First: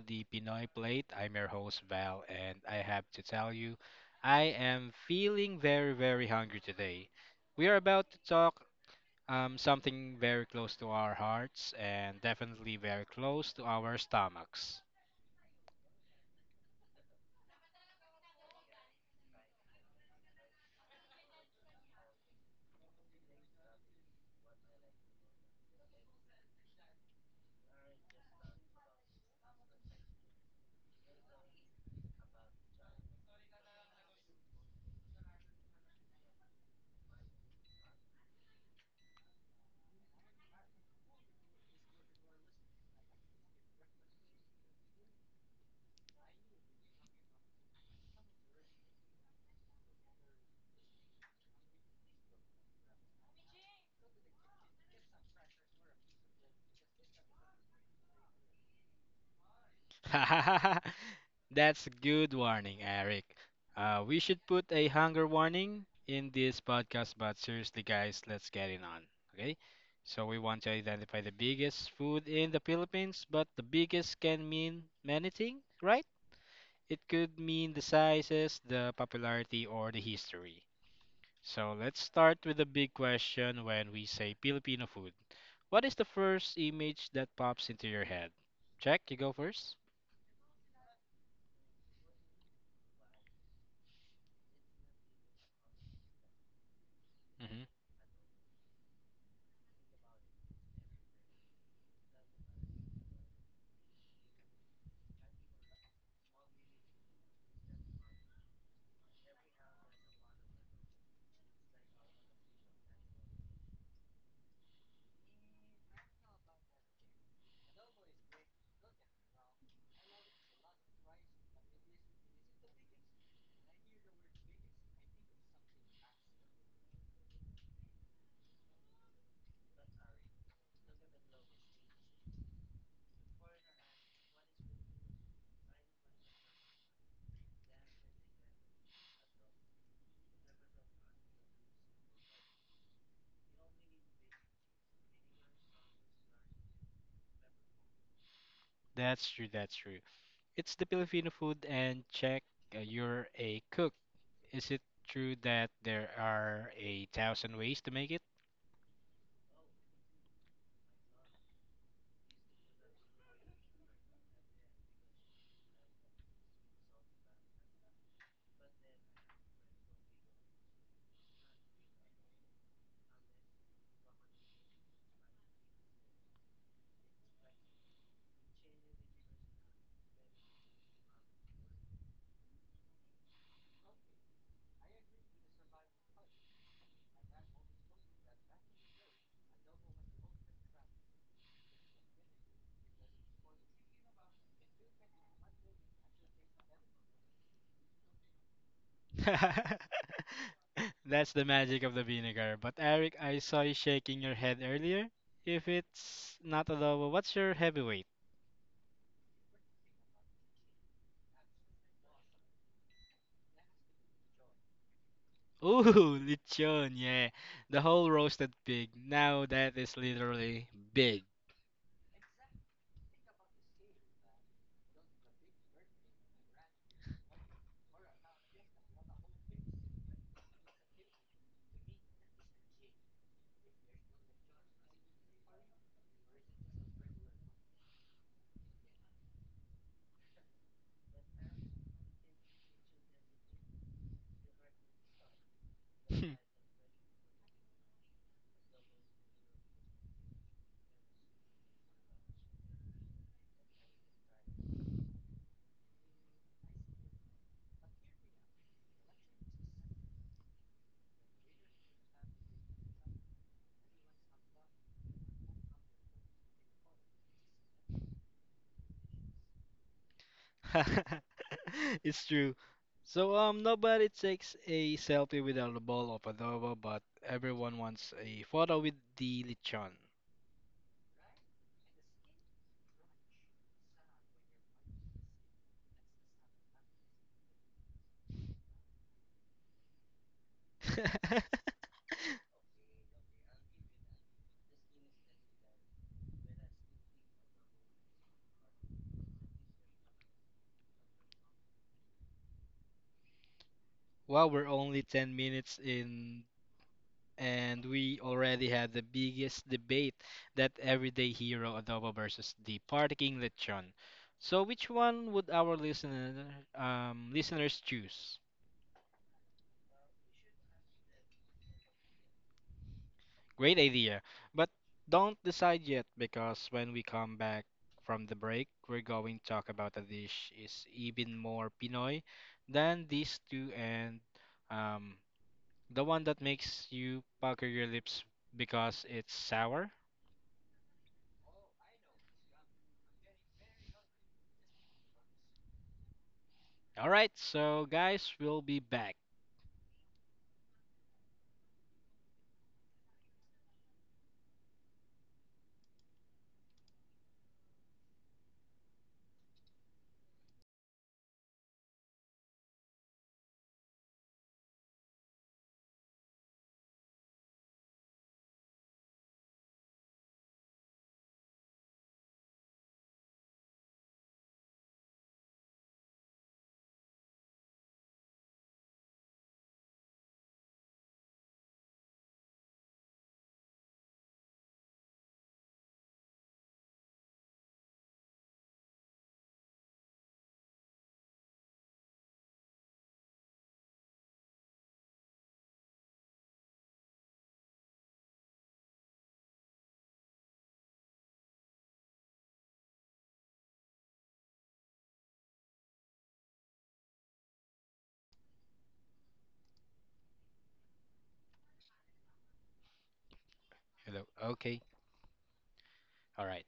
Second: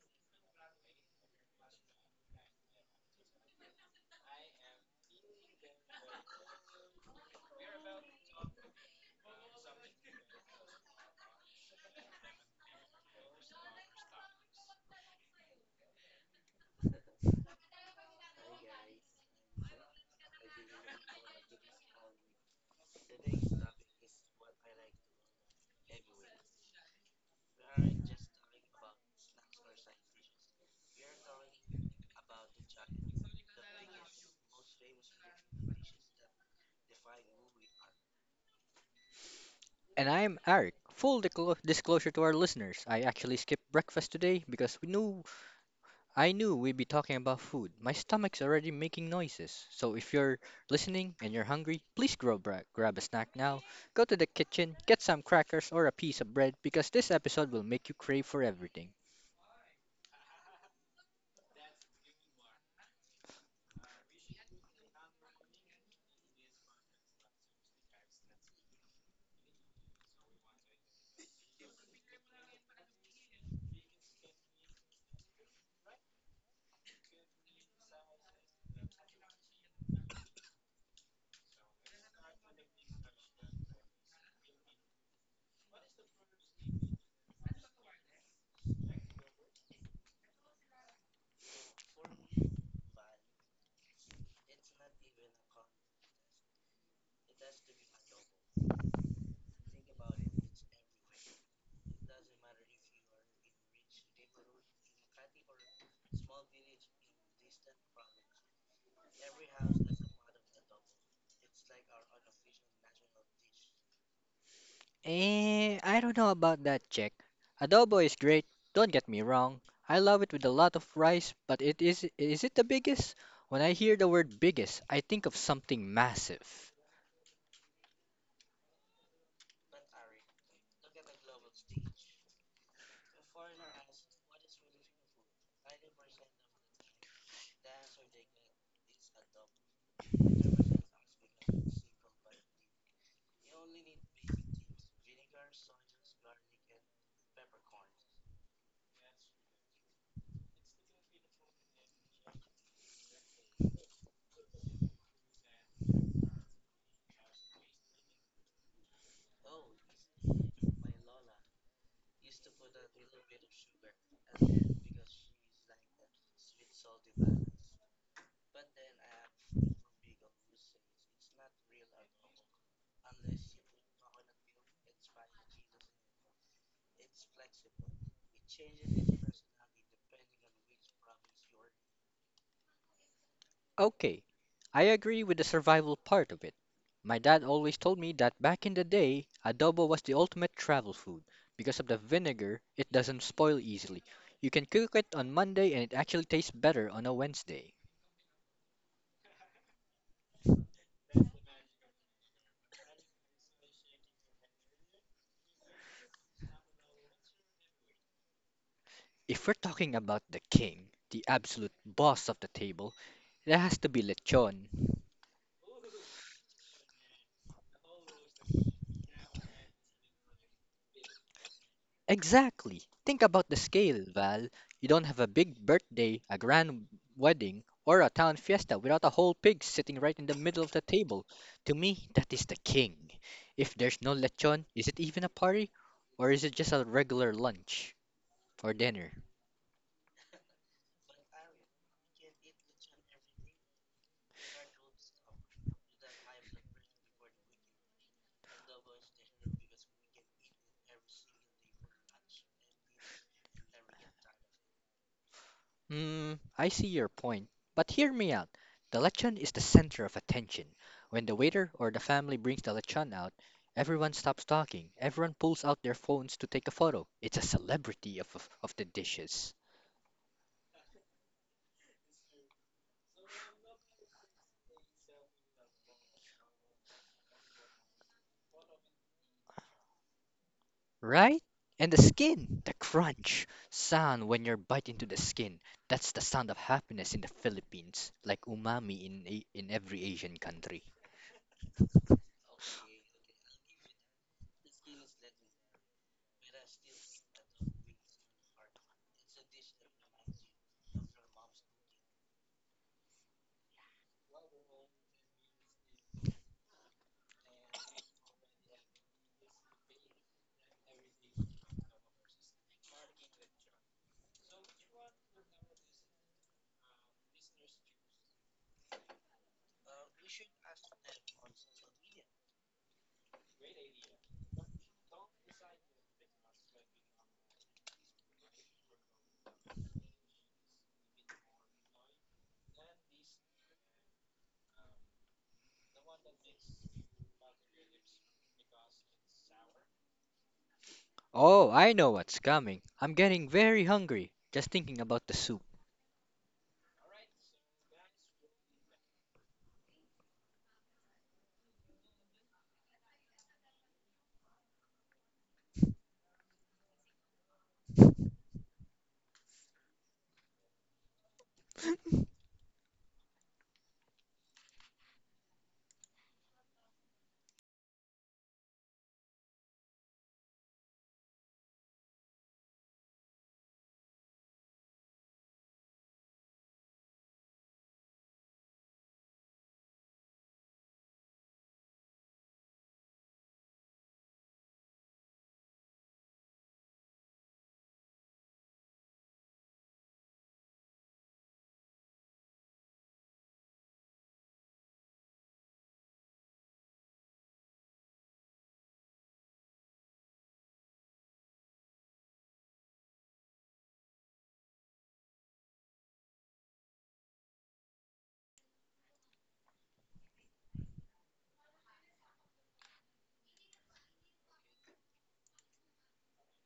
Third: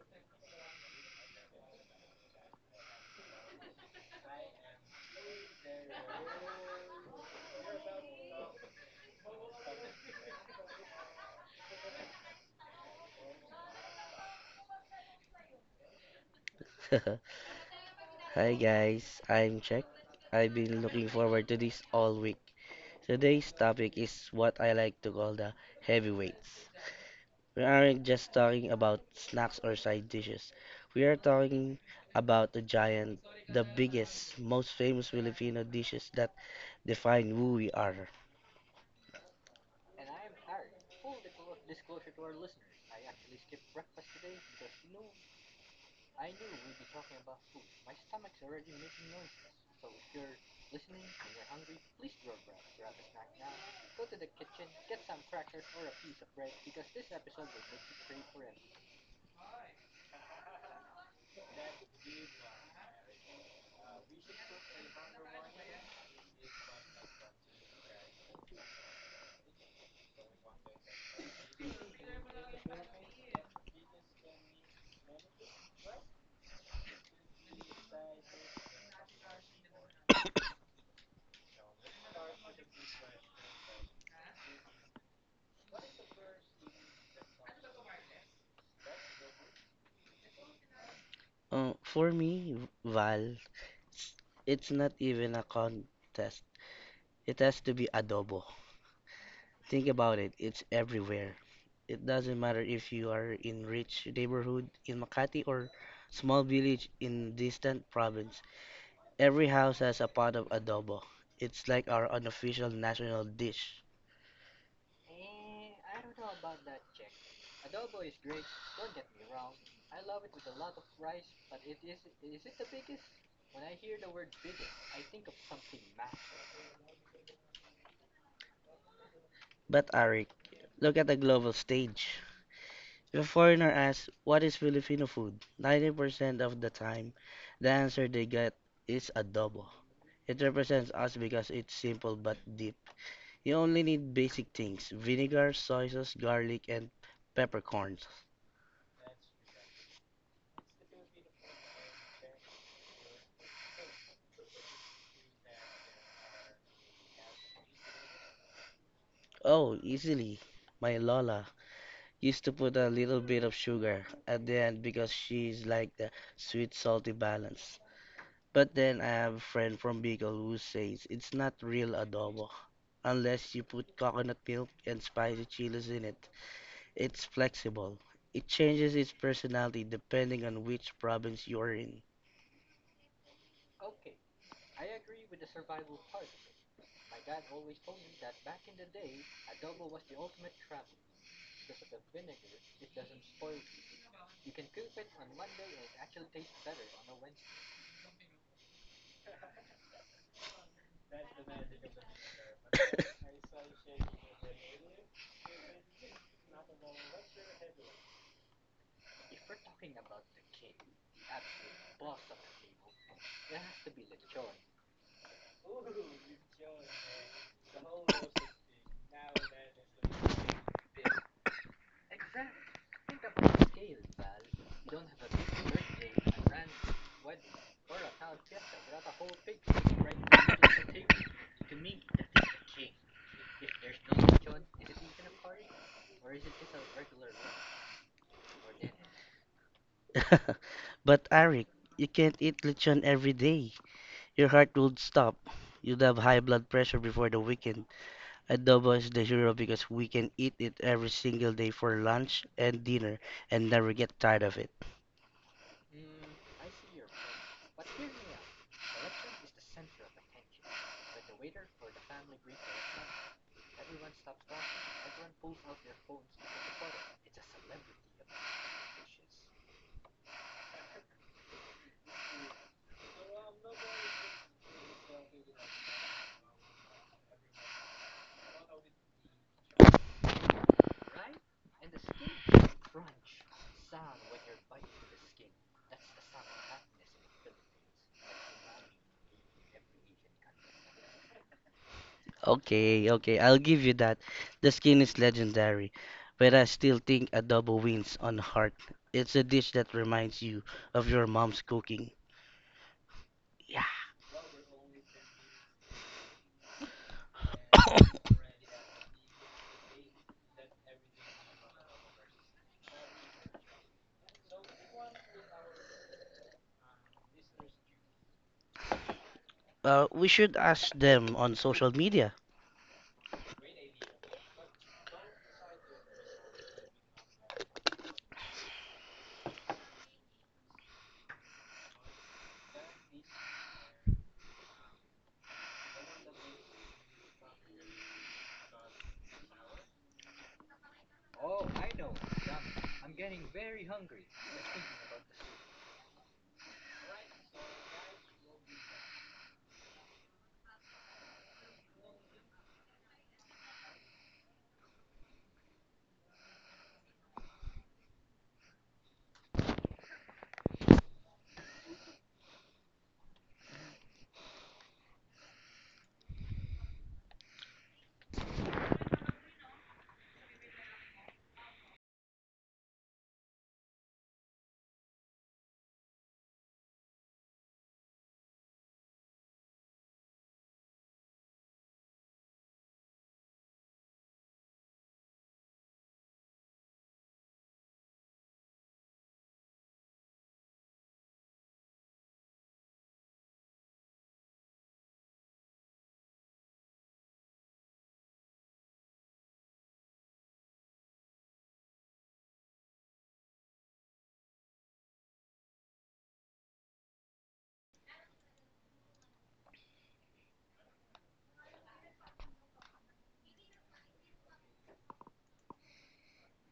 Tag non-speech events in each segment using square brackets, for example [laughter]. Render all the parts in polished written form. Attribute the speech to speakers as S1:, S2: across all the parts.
S1: the Pinoy Plate. I'm your host Val, and I have to tell you, I am feeling very, very hungry today. We are about to talk something very close to our hearts and definitely very close to our stomachs.
S2: [laughs] Hi guys, I'm Jack. I've been looking forward to this all week. Today's topic is what I like to call the heavyweights. We aren't just talking about snacks or side dishes. We are talking about the giant, the biggest, most famous Filipino dishes that define who we are.
S3: And I am Arik. Full disclosure to our listeners, I actually skipped breakfast today because we knew I knew we'd be talking about food. My stomach's already making noises. So if you're listening and you're hungry, please grab a snack now. Go to the kitchen, get some crackers or a piece of bread because this episode will make you crave for everything.
S1: [laughs] That's a good warning, Eric. We should put a hunger warning in this podcast, but seriously, guys, let's get it on. Okay? So, we want to identify the biggest food in the Philippines, but the biggest can mean many things, right? It could mean the sizes, the popularity, or the history. So, let's start with the big question when we say Filipino food. What is the first image that pops into your head? Jack, you go 1st.
S2: For me, Val, it's not even a contest. It has to be adobo. Think about it, it's everywhere. It doesn't matter if you are in rich neighborhood in Makati or small village in distant province. Every house has a pot of adobo. It's like our unofficial national dish.
S3: I don't know about that, Jack. Adobo is great, don't get me wrong. I love it with a lot of rice, but it is it the biggest? When I hear the word biggest, I think of something massive.
S2: But Arik, look at the global stage. If a foreigner asks, what is Filipino food? 90% of the time, the answer they get is adobo. It represents us because it's simple but deep. You only need basic things vinegar, soy sauce, garlic, and peppercorns.
S1: That's true, that's true. It's the Filipino food and check you're a cook. Is it true that there are a thousand ways to make it?
S2: Oh, easily. My Lola used to put a little bit of sugar at the end because she's like the sweet salty balance. But then I have a friend from Bicol who says it's not real adobo unless you put coconut milk and spicy chilies in it. It's flexible. It changes its personality depending on which province you're in.
S3: Okay, I agree with the survival part of it. My dad always told me that back in the day, adobo was the ultimate travel food. Because of the vinegar, it doesn't spoil easily. You can cook it on Monday and it actually tastes better on a Wednesday.
S1: [laughs] That's the magic of the vinegar. But Eric, I saw you shaking your head earlier. If it's not adobo, what's your heavyweight?
S3: If we're talking about the king, the absolute boss of the table, it has to be lechon.
S1: Ooh, [laughs] lechon, yeah. The whole roasted pig. Now that is literally big.
S3: Exactly. Think about the scale, Val. You don't have a big birthday, a grand wedding, or a town fiesta without a whole pig sitting right in the middle of the table. To me, that is the king. If there's no lechon, is it even a party? Or is it just a regular lunch or dinner?
S2: [laughs] But Arik, you can't eat lechon every day. Your heart would stop. You'd have high
S1: [laughs]
S2: blood pressure before the weekend. Adobo is the hero because we can eat it every single day for lunch and dinner and never get tired of it.
S3: I see your point. But hear me out. The lechon is the center of attention. When the waiter or the family brings the lechon out, everyone stops talking. Everyone pulls out their phones to take a photo. It's a celebrity of the dishes.
S1: [laughs] It's true. So nobody takes a selfie without a bowl of adobo, but everyone wants a photo with the lechon.
S3: Right? And the skin, the crunch sound when you're bite into the skin. That's the sound of happiness in the Philippines, like umami in in every Asian country.
S1: [laughs]
S2: Okay, okay, I'll give you that. The skin is legendary, but I still think adobo wins on heart. It's a dish that reminds you of your mom's cooking.
S1: Wow, we're only 10 minutes in and we already had the biggest debate, that everyday hero adobo versus the party king lechon. So which one would our listeners choose?
S2: We should ask them on social media.
S1: Great idea. But don't decide yet because when we come back from the break, we're going to talk about a dish is even more Pinoy than these two and um, the one that makes you pucker your lips because it's sour.
S3: Oh, I know what's coming. I'm getting very hungry just thinking about the soup.
S1: All right, so guys, we'll be back. Hello. Okay. All right.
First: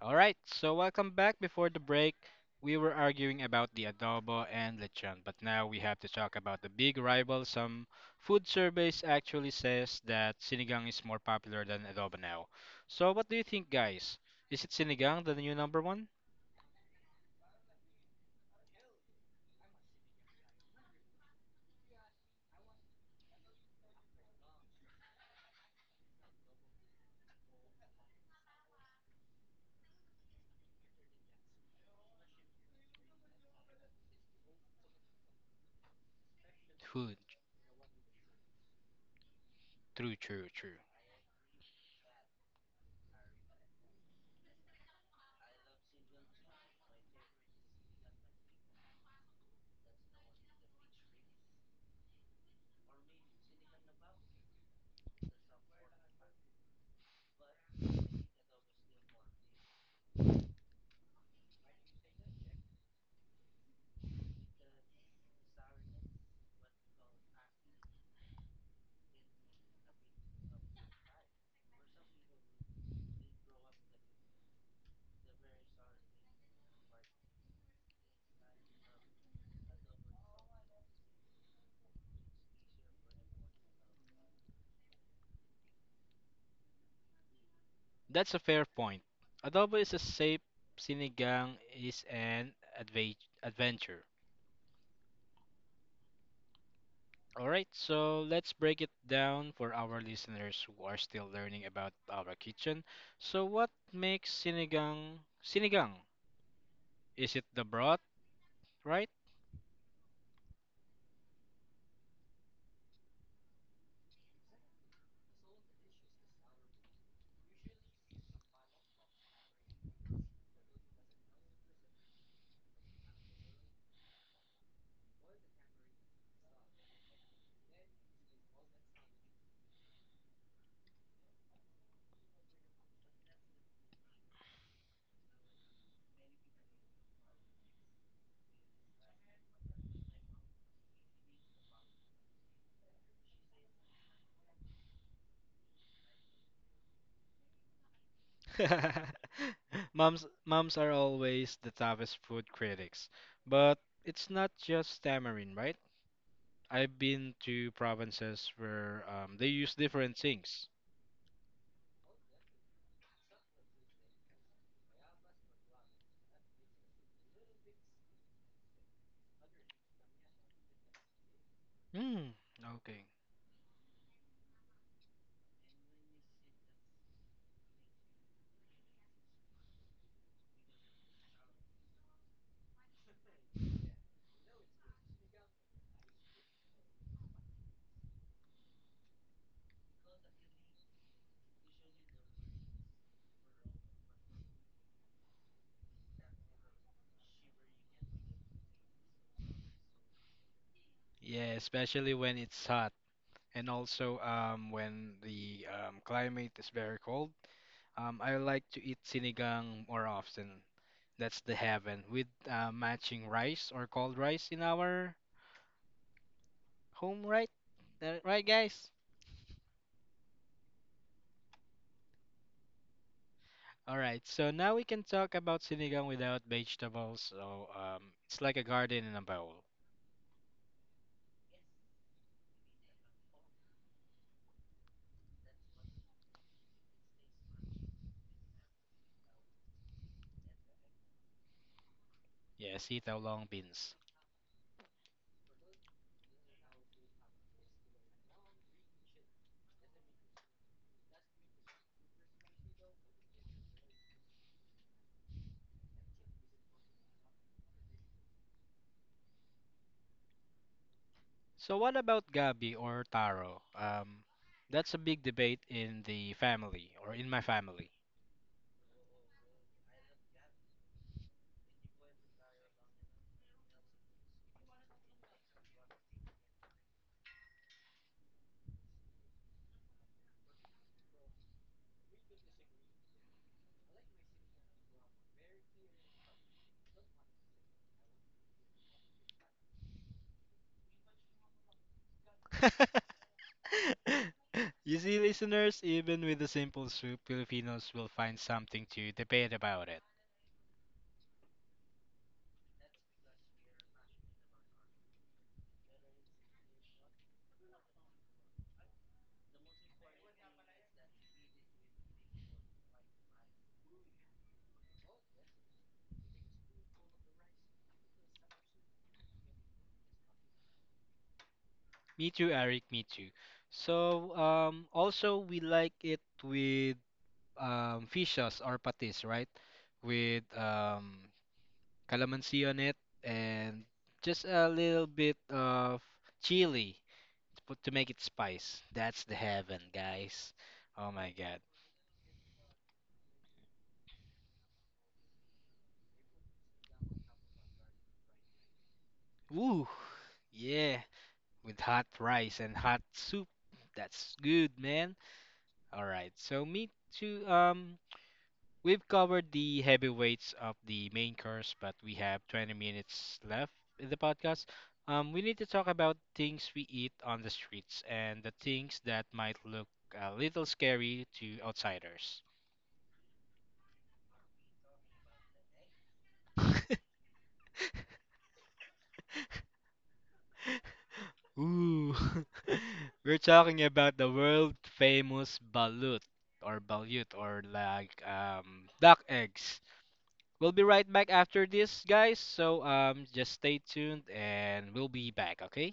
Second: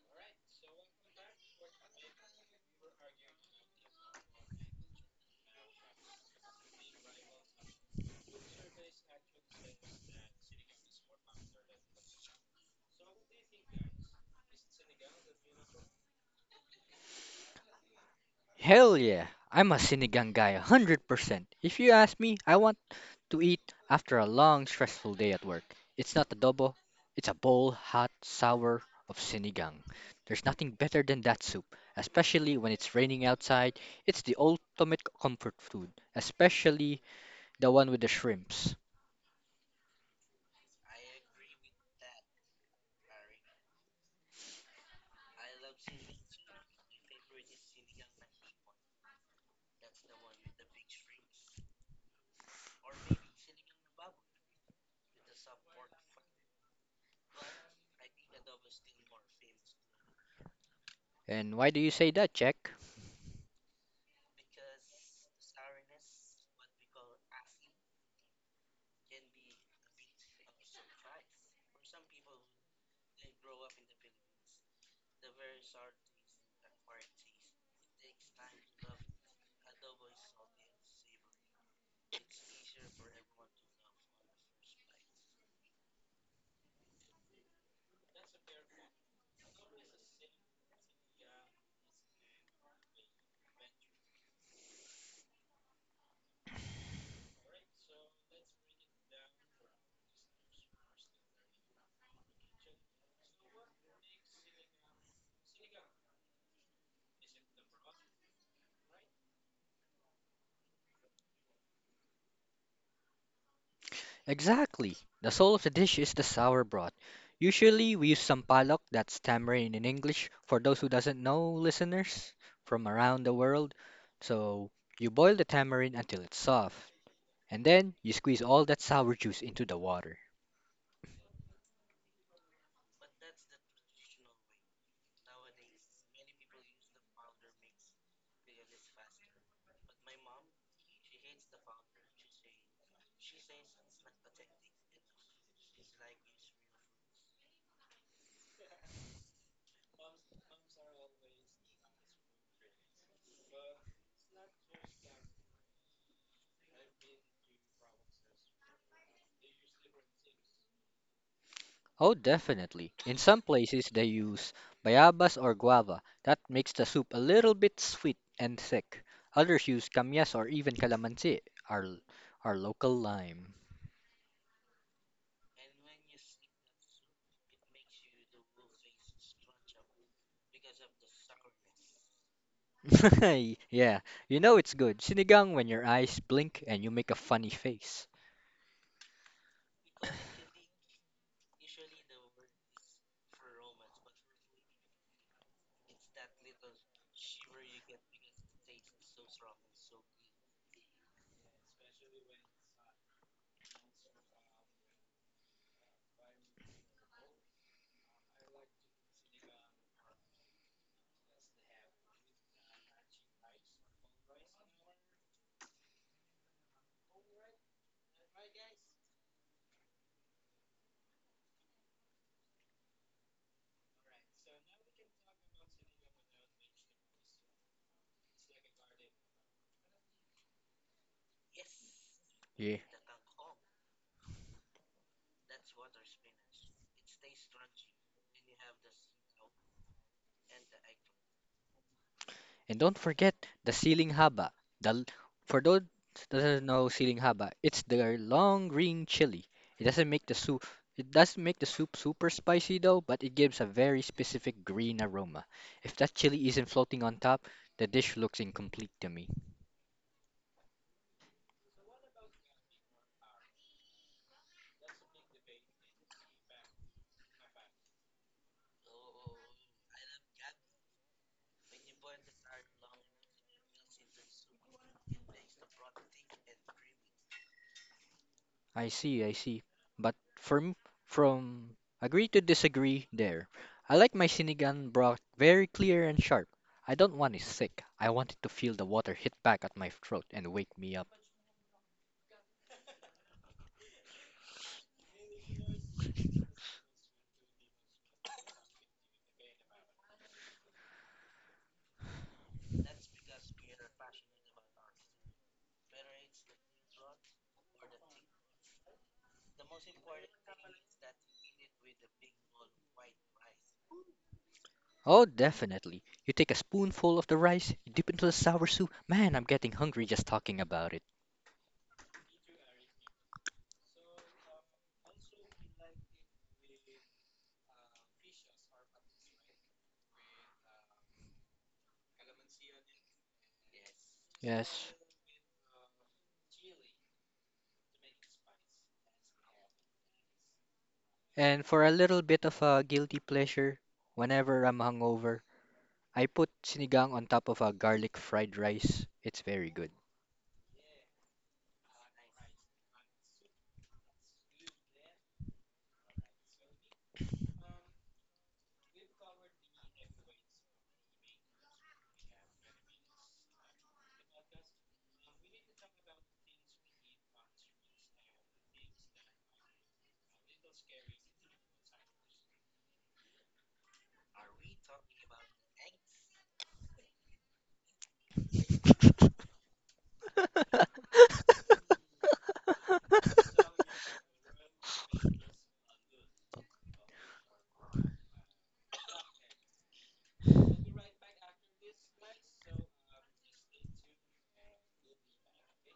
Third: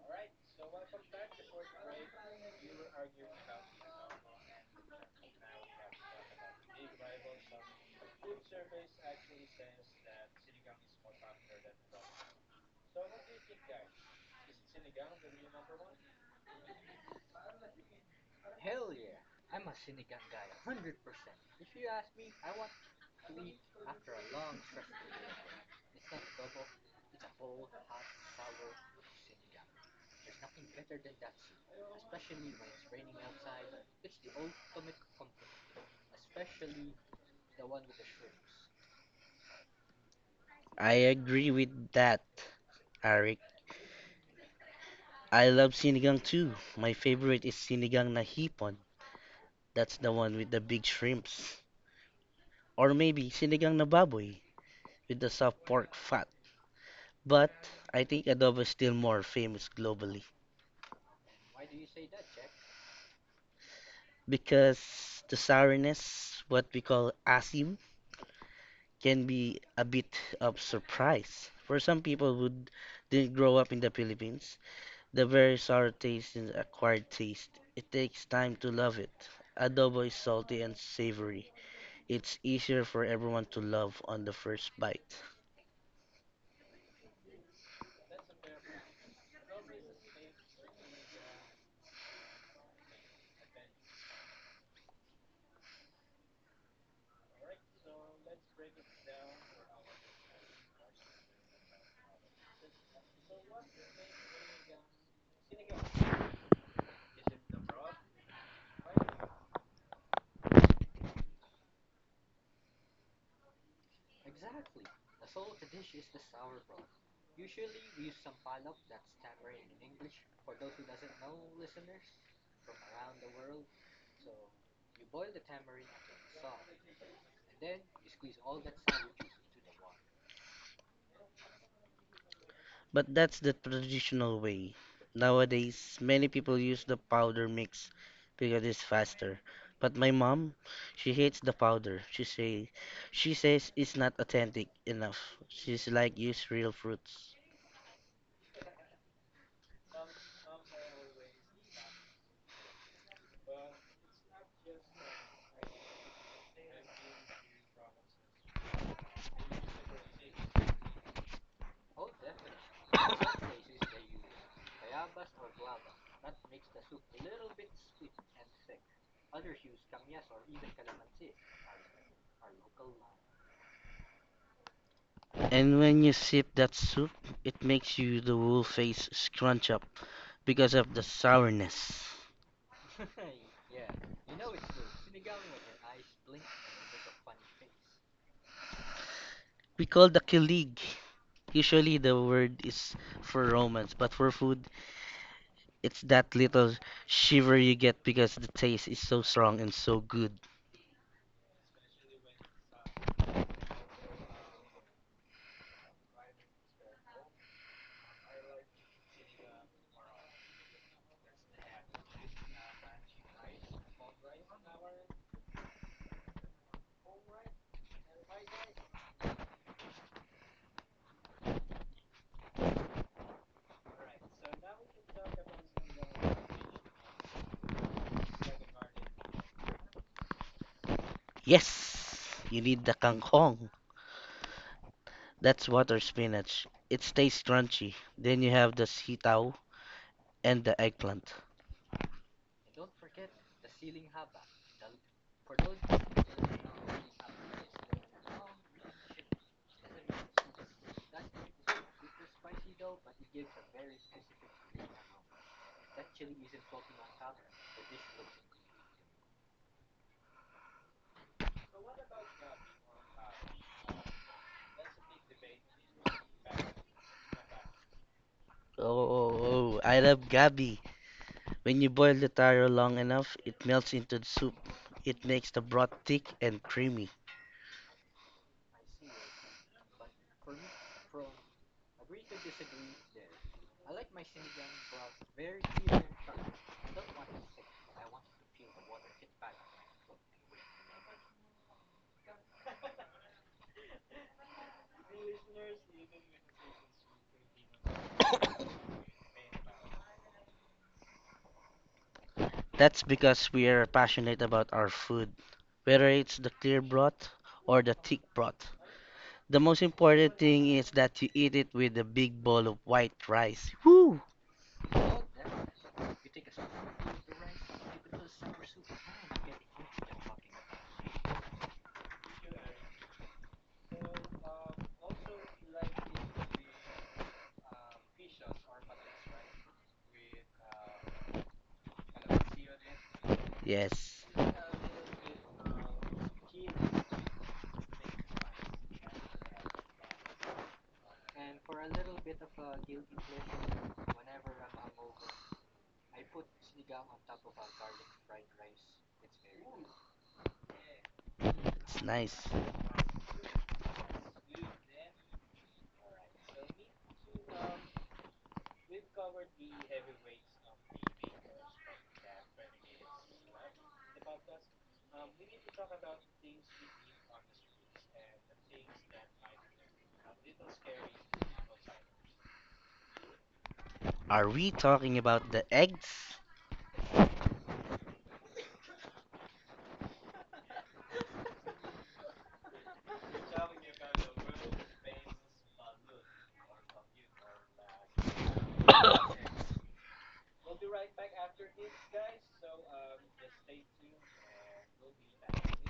S1: All right, so welcome back. Before the break, we were arguing about the adobo and lechon, but now we have to talk about the big rival. Some food surveys actually says that sinigang is more popular than adobo now. So what do you think, guys? Is it sinigang the new number one?
S3: Hell yeah, I'm a sinigang guy 100%. If you ask me, I want to eat after a long, stressful day at work. It's not adobo, it's a bowl hot, sour of sinigang. There's nothing better than that soup, especially when it's raining outside. It's the ultimate comfort food, especially
S1: Food,
S3: the one with the shrimps.
S1: true, true, true.
S2: I agree with that, Eric. I love sinigang too. My favorite is sinigang na hipon. That's the one with the big shrimps. Or maybe sinigang na baboy, with the soft pork fat. But I think adobo is still more famous globally
S3: And why do you say that, Jack?
S2: because the sourness, what we call asim, can be a bit of surprise. For some people who didn't grow up in the Philippines, the very sour taste is acquired taste. It takes time to love it. Adobo is salty and savory. It's easier for everyone to love on the first bite.
S1: That's a fair point. Adobo is a safe, sinigang is an adve adventure. All right, so let's break it down for our listeners who are still learning about our kitchen. So what makes sinigang sinigang? Is it the broth, right?
S3: Exactly. The soul of the dish is the sour broth. Usually we use sampalok, that's tamarind in English, for those who doesn't know, listeners from around the world. So you boil the tamarind until it's soft, and then you squeeze all that sour juice into the water.
S2: But that's the traditional way. Nowadays, many people use the powder mix because it's faster. But my mom, she hates the powder. She says it's not authentic enough. She's like use real fruits.
S1: [laughs] Moms are always the toughest food critics. But it's not just tamarind, right? I've been to provinces where they use different things.
S3: Oh, definitely. In some places they use bayabas or guava. That makes the soup a little bit sweet and thick. Others use kamyas or even calamansi, our
S1: Hmm,
S3: our local
S1: okay.
S3: lime.
S2: And when you sip that soup, it makes you the whole face scrunch up because of the sourness.
S3: [laughs] Yeah, you know it's good. Sinigang when your eyes blink and you make a funny face.
S2: We call the kilig. Usually the word is for romance, but for food, it's that little shiver you get because the taste is so strong and so good.
S1: Yeah, especially when it's hot and also when the climate is very cold. I like to eat sinigang more often. That's the heaven with matching rice or cold rice in our home, right? That- right, guys? All right, so now we can talk about sinigang without vegetables. So it's like a garden in a bowl.
S2: Yes, you
S3: Yeah.
S2: need the kangkong. That's water spinach. It stays crunchy. Then you have the sitaw and the eggplant.
S3: And
S1: Yes,
S3: don't
S1: sitaw
S3: forget
S1: long
S3: the
S1: beans.
S3: ceiling haba. The l- for those that doesn't know ceiling haba, it's the long green chili. It doesn't make the soup it doesn't make the soup super spicy though, but it gives a very specific green aroma. If that chili isn't floating on top, the dish looks incomplete to me.
S1: So what about gabi or taro? That's a big debate in the family or in my family.
S2: Oh, I love gabi. When you boil the taro long enough, it melts into the soup. It makes the broth thick and creamy.
S3: I see. But from from agree to disagree there. I like my sinigang broth very clear and sharp. I don't want it thick. I want it to feel the water hit back at my throat and wake me up.
S1: [laughs] You see, listeners, even with a simple soup, Filipinos will find something to debate about it.
S2: That's because we are passionate about our food, whether it's the clear broth or the thick broth. The most important thing is that you eat it with a big bowl of white rice. Woo!
S3: Oh, definitely. You take a spoonful of the rice, you dip into the sour soup. Man, I'm getting hungry just talking about it.
S1: Me too, Eric, me too. So, also, we like it with fish sauce or patis, right? With calamansi on it and
S2: Yes,
S1: just a
S3: Yes.
S1: little bit of chili to, put, to make it spice. That's the heaven, guys. Oh my
S3: And
S1: God.
S3: for a little bit of a guilty pleasure, whenever I'm hungover, I put sinigang on top of a garlic fried rice. It's very good.
S1: Woo! Yeah. With
S2: it's
S1: hot
S2: nice.
S1: rice and hot soup. That's good, man. All right, so me too. We've covered the heavyweights of the main course, but we have 20 minutes left in the podcast. We need to talk about things we eat on the streets and the things that might look a little scary to outsiders.
S2: Are we talking about the eggs?
S1: Ooh, [laughs] we're talking about the world famous balut or balut or like duck eggs. We'll be right back after this, guys. So just stay tuned and we'll be back. Okay.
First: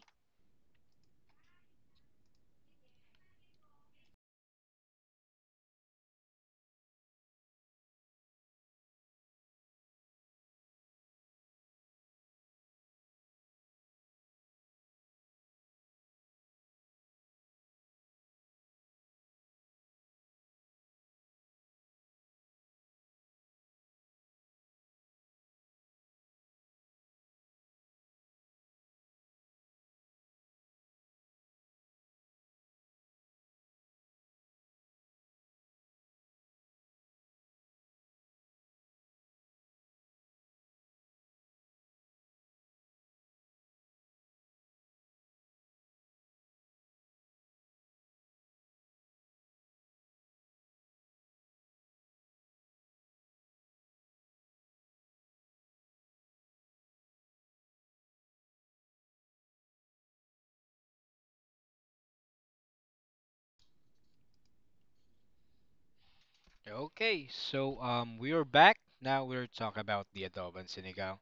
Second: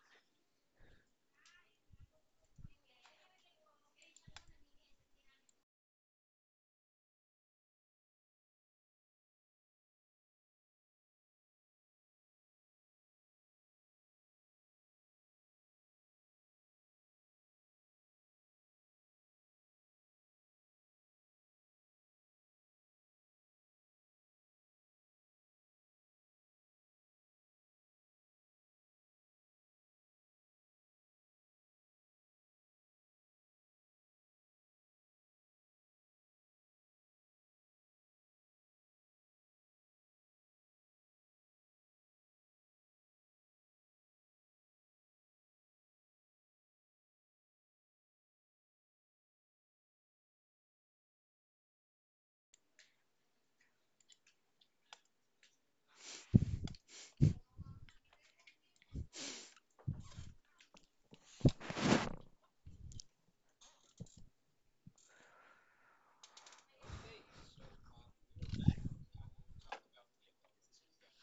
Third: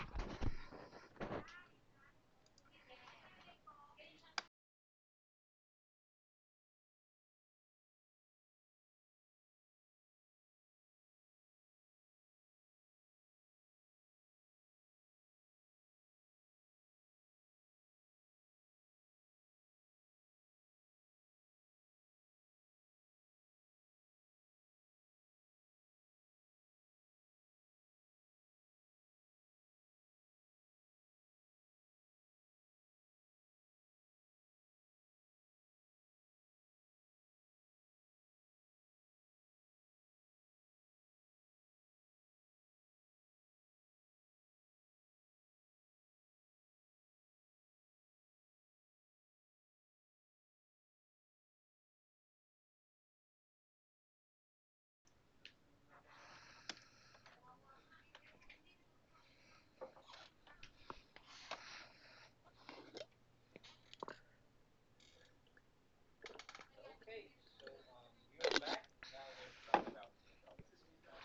S1: Okay. So we are back. Now we're talking about the adobo and sinigang,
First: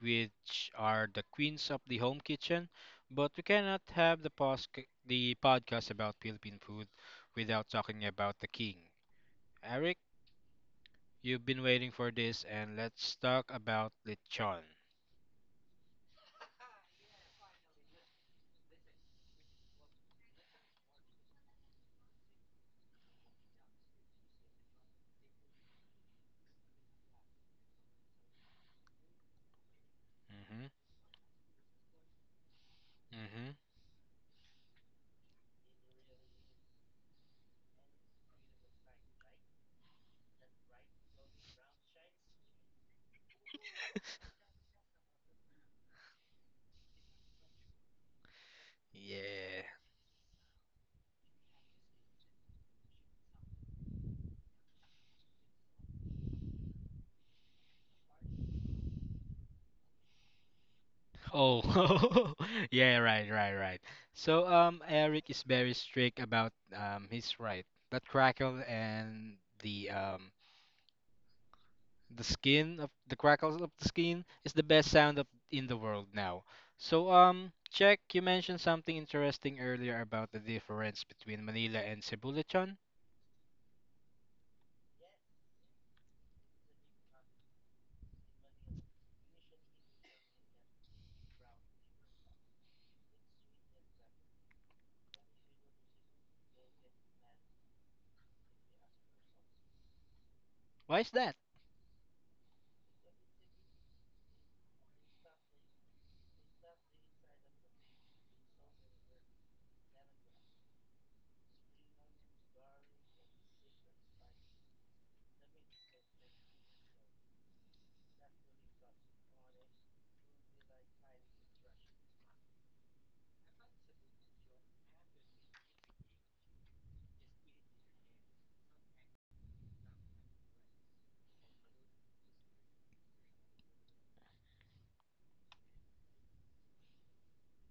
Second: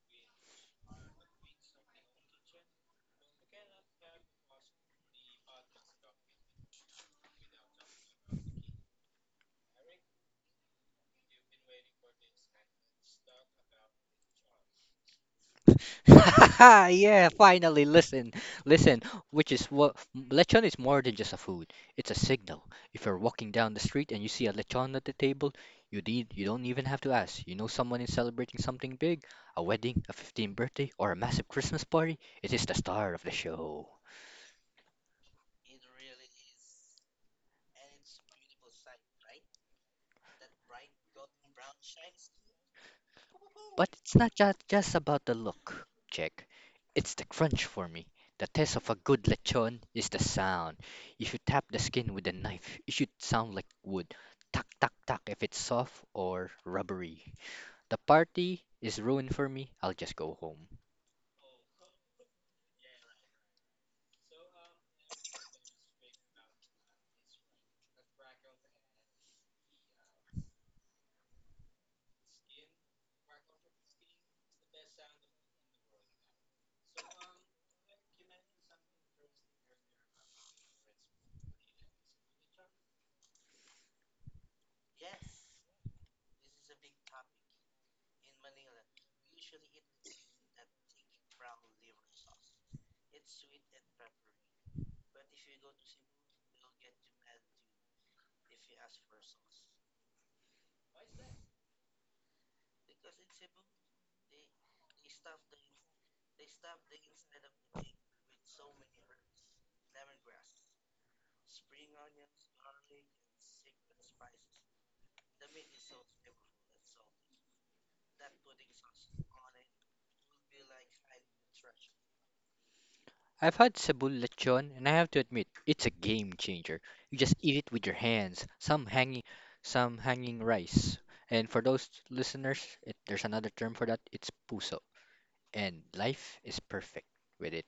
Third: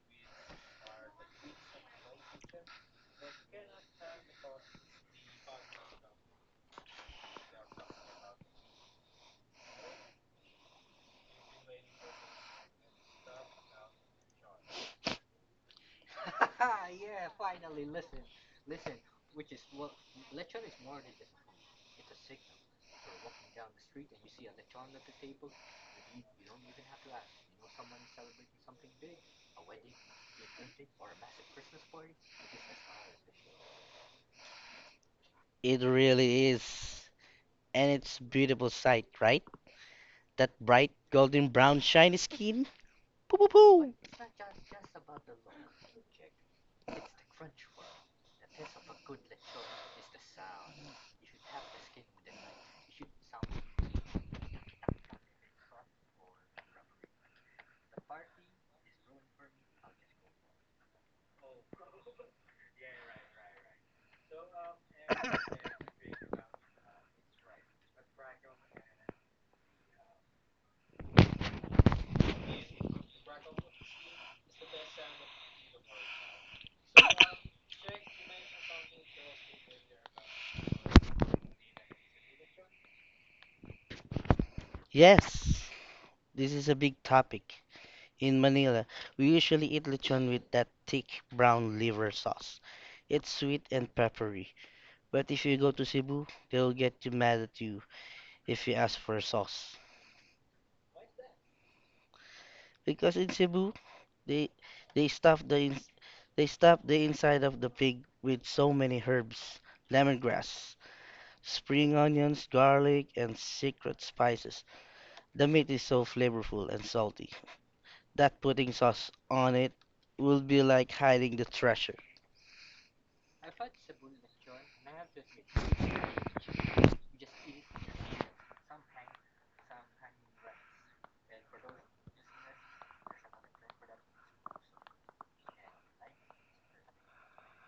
S1: which are the queens of the home kitchen. But we cannot have the the podcast about Philippine food without talking about the king. Eric, you've been waiting for this, and let's talk about lechon.
S3: [laughs] Yeah, finally, listen, which is what lechon is more than just a food. It's a signal. If you're walking down the street and you see a lechon at the table, you don't even have to ask. You know someone is celebrating something big, a wedding, a 15th
S1: Mhm.
S3: birthday, or a massive Christmas party. It is the star of the
S1: Mhm.
S3: show.
S2: It really is. And it's beautiful sight, right? That bright golden brown shiny skin. Poo poo
S3: But
S2: poo.
S3: it's not just about the look, Jake. It's the crunch for me. The taste of a good
S1: Yeah.
S3: lechon is the sound. If you tap the skin with a knife, it should sound like wood. Tuck, tuck, tuck if it's soft or rubbery. The party is ruined for me. I'll just go home.
S1: Oh, [laughs] yeah, right, right, right. So, Eric is very strict about his right, that crackle and the the skin of the crackles of the skin is the best sound of in the world now. So, check, you mentioned something interesting earlier about the difference between Manila and Cebulichon.
S2: Yes, this is a big topic. In Manila, we usually eat lechon with that thick brown liver sauce. It's sweet and peppery. But if you go to Cebu, they'll get you mad at you if you ask for sauce.
S1: Why is that?
S2: Because in Cebu, they they stuff the inside of the pig with so many herbs, lemongrass, spring onions, garlic, and secret spices. The meat is so flavorful and salty. That putting sauce on it will be like hiding the treasure. [laughs]
S3: I've had Cebu lechon, and I have to admit, it's a game changer. You just eat it with your hands. Some hanging rice. And for those listeners, there's another term for that. It's puso. And life is perfect with it.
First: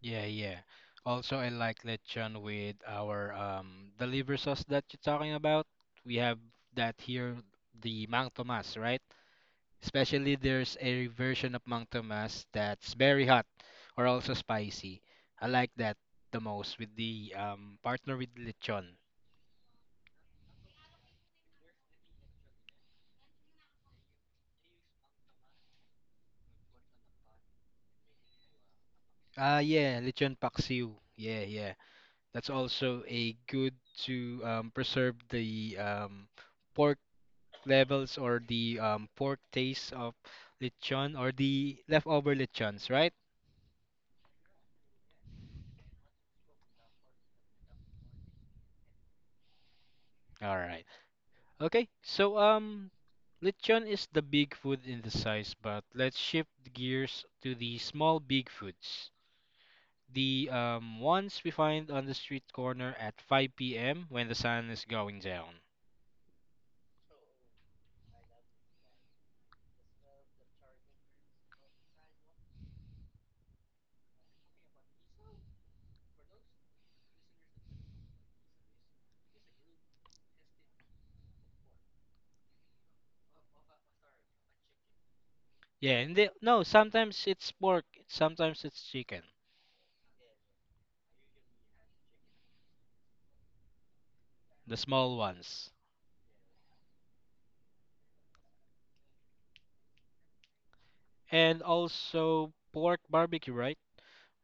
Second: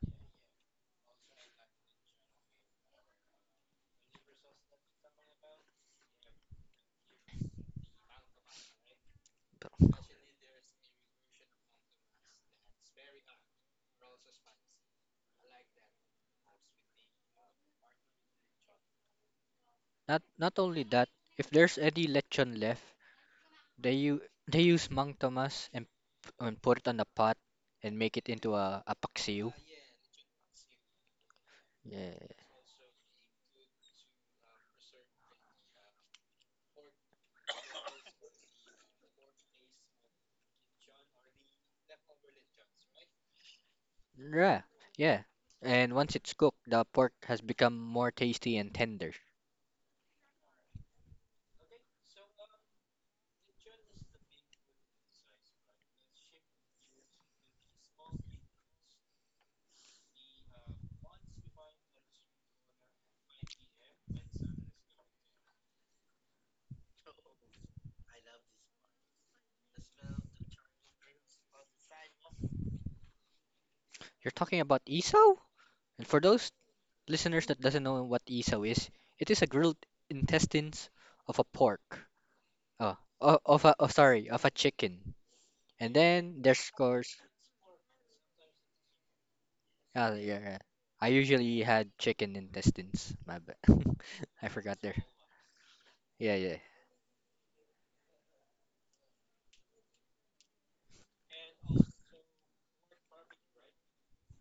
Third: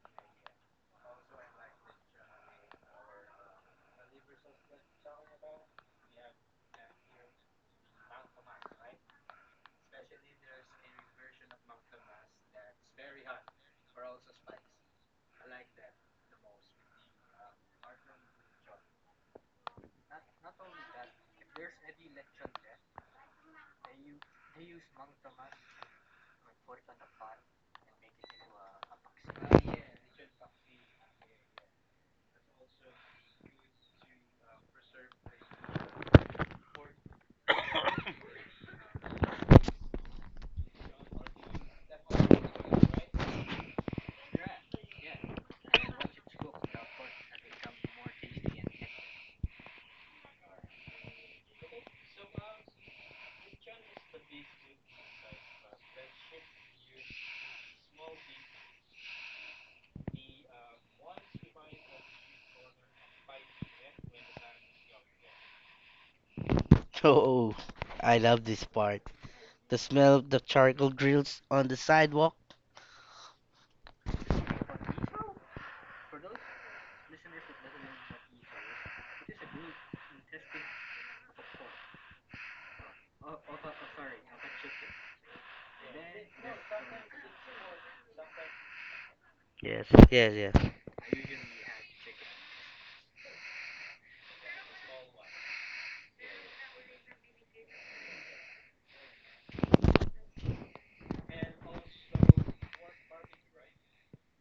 S1: Yeah, yeah. Also, I like lechon with our the liver sauce that you're talking about. We have that here, the Mang Tomas, right? Especially there's a version of Mang Tomas that's very hot or also spicy. I like that the most with the partner with lechon.
S3: Not only that, if there's any lechon left, they u- [laughs] they use Mang Tomas and put it on a pot and make it into a paksiw.
S1: Ah, yeah, lechon paksiw. Yeah, yeah.
S3: Yeah.
S1: That's also a good to preserve the pork levels or the pork taste of lechon or the leftover lechons, right?
S3: Yeah. Yeah. And once it's cooked, the pork has become more tasty and tender.
S1: All right. Okay. So lechon is the big food in the size, but let's shift gears to the small big foods. The ones we find on the street corner at 5 p.m. when the sun is going down.
S2: Oh, I love this part. The smell of the charcoal grills on the sidewalk.
S3: You're talking about isaw? And for those listeners that doesn't know what isaw is, it is a grilled intestines of a pork. Oh, oh, sorry, of a chicken. And
S1: Yeah, and they,
S3: then there's,
S1: no,
S3: of course.
S1: sometimes it's pork, sometimes it's chicken,
S2: Yes,
S3: Oh,
S2: yes,
S3: yeah,
S2: yes,
S3: yeah. I usually had chicken intestines. My bad. [laughs] I
S1: the
S3: forgot there.
S1: small ones.
S3: Yeah, yeah.
S1: And also pork barbecue, right?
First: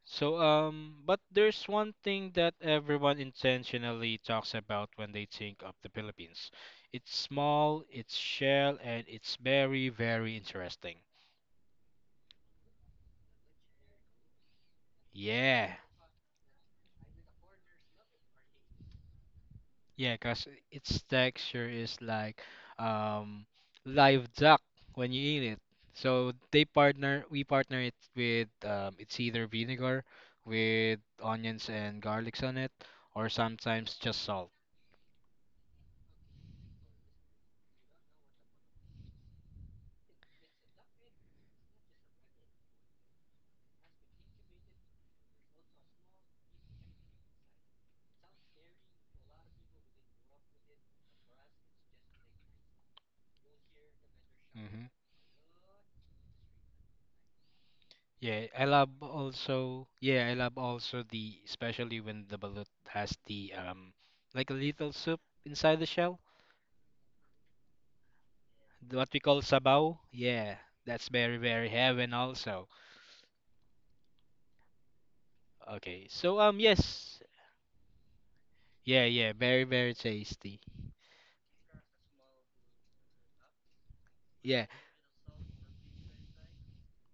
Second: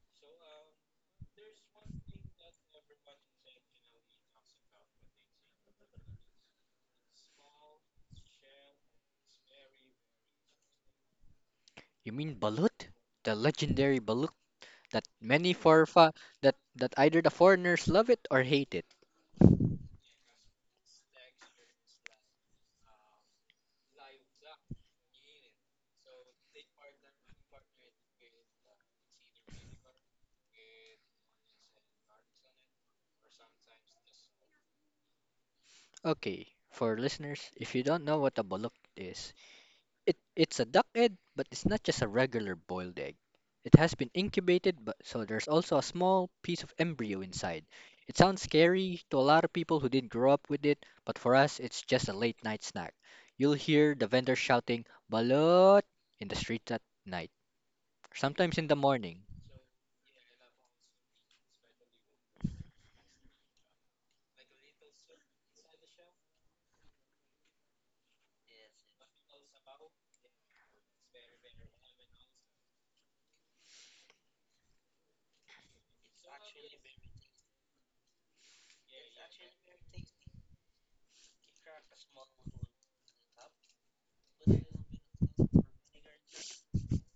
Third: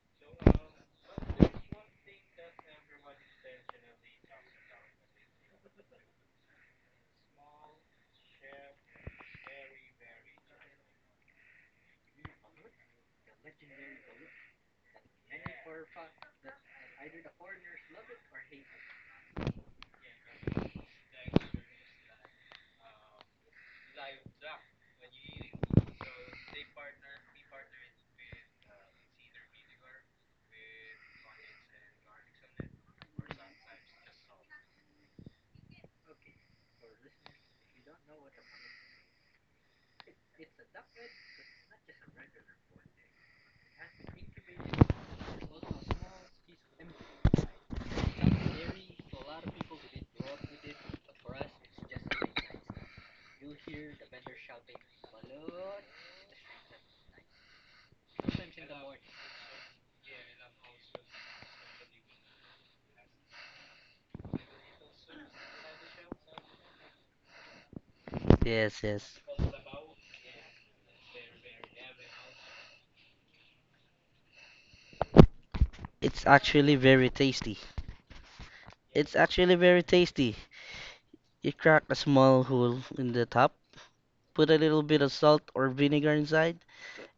S1: So, but there's one thing that everyone intentionally talks about when they think of the Philippines. It's small, it's shell, and it's very, very interesting.
S3: You mean balut? The legendary balut that many
S1: Yeah,
S3: forfa that that either the foreigners love it or hate it.
S1: yeah, because its texture is like um, live duck when you eat it. So they partner, we partner it with it's either vinegar with onions and garlics on it, or sometimes just salt.
S3: Okay, for listeners, if you don't know what a balut is, it's a duck egg, but it's not just a regular boiled egg. It has been incubated, but so there's also a small piece of embryo inside. It sounds scary to a lot of people who didn't grow up with it, but for us, it's just a late night snack. You'll hear the vendor
S1: Mm-hmm.
S3: shouting, Balot! In the streets at night,
S1: Yeah,
S3: sometimes
S1: I
S3: in the
S1: love
S3: morning.
S1: also. Yeah, I love also the especially when the balut has the like a little soup inside the shell,
S2: yes,
S1: the- what
S2: yes.
S1: we call sabaw. Yeah, that's very very heaven also. Okay,
S2: It's
S1: so
S2: actually very
S1: yes,
S2: tasty.
S1: yeah
S2: It's
S1: yeah
S2: actually
S1: very
S2: very
S1: very
S2: tasty.
S1: tasty.
S2: You crack a small hole in the top, put a
S1: Yeah
S2: little bit of salt or vinegar inside,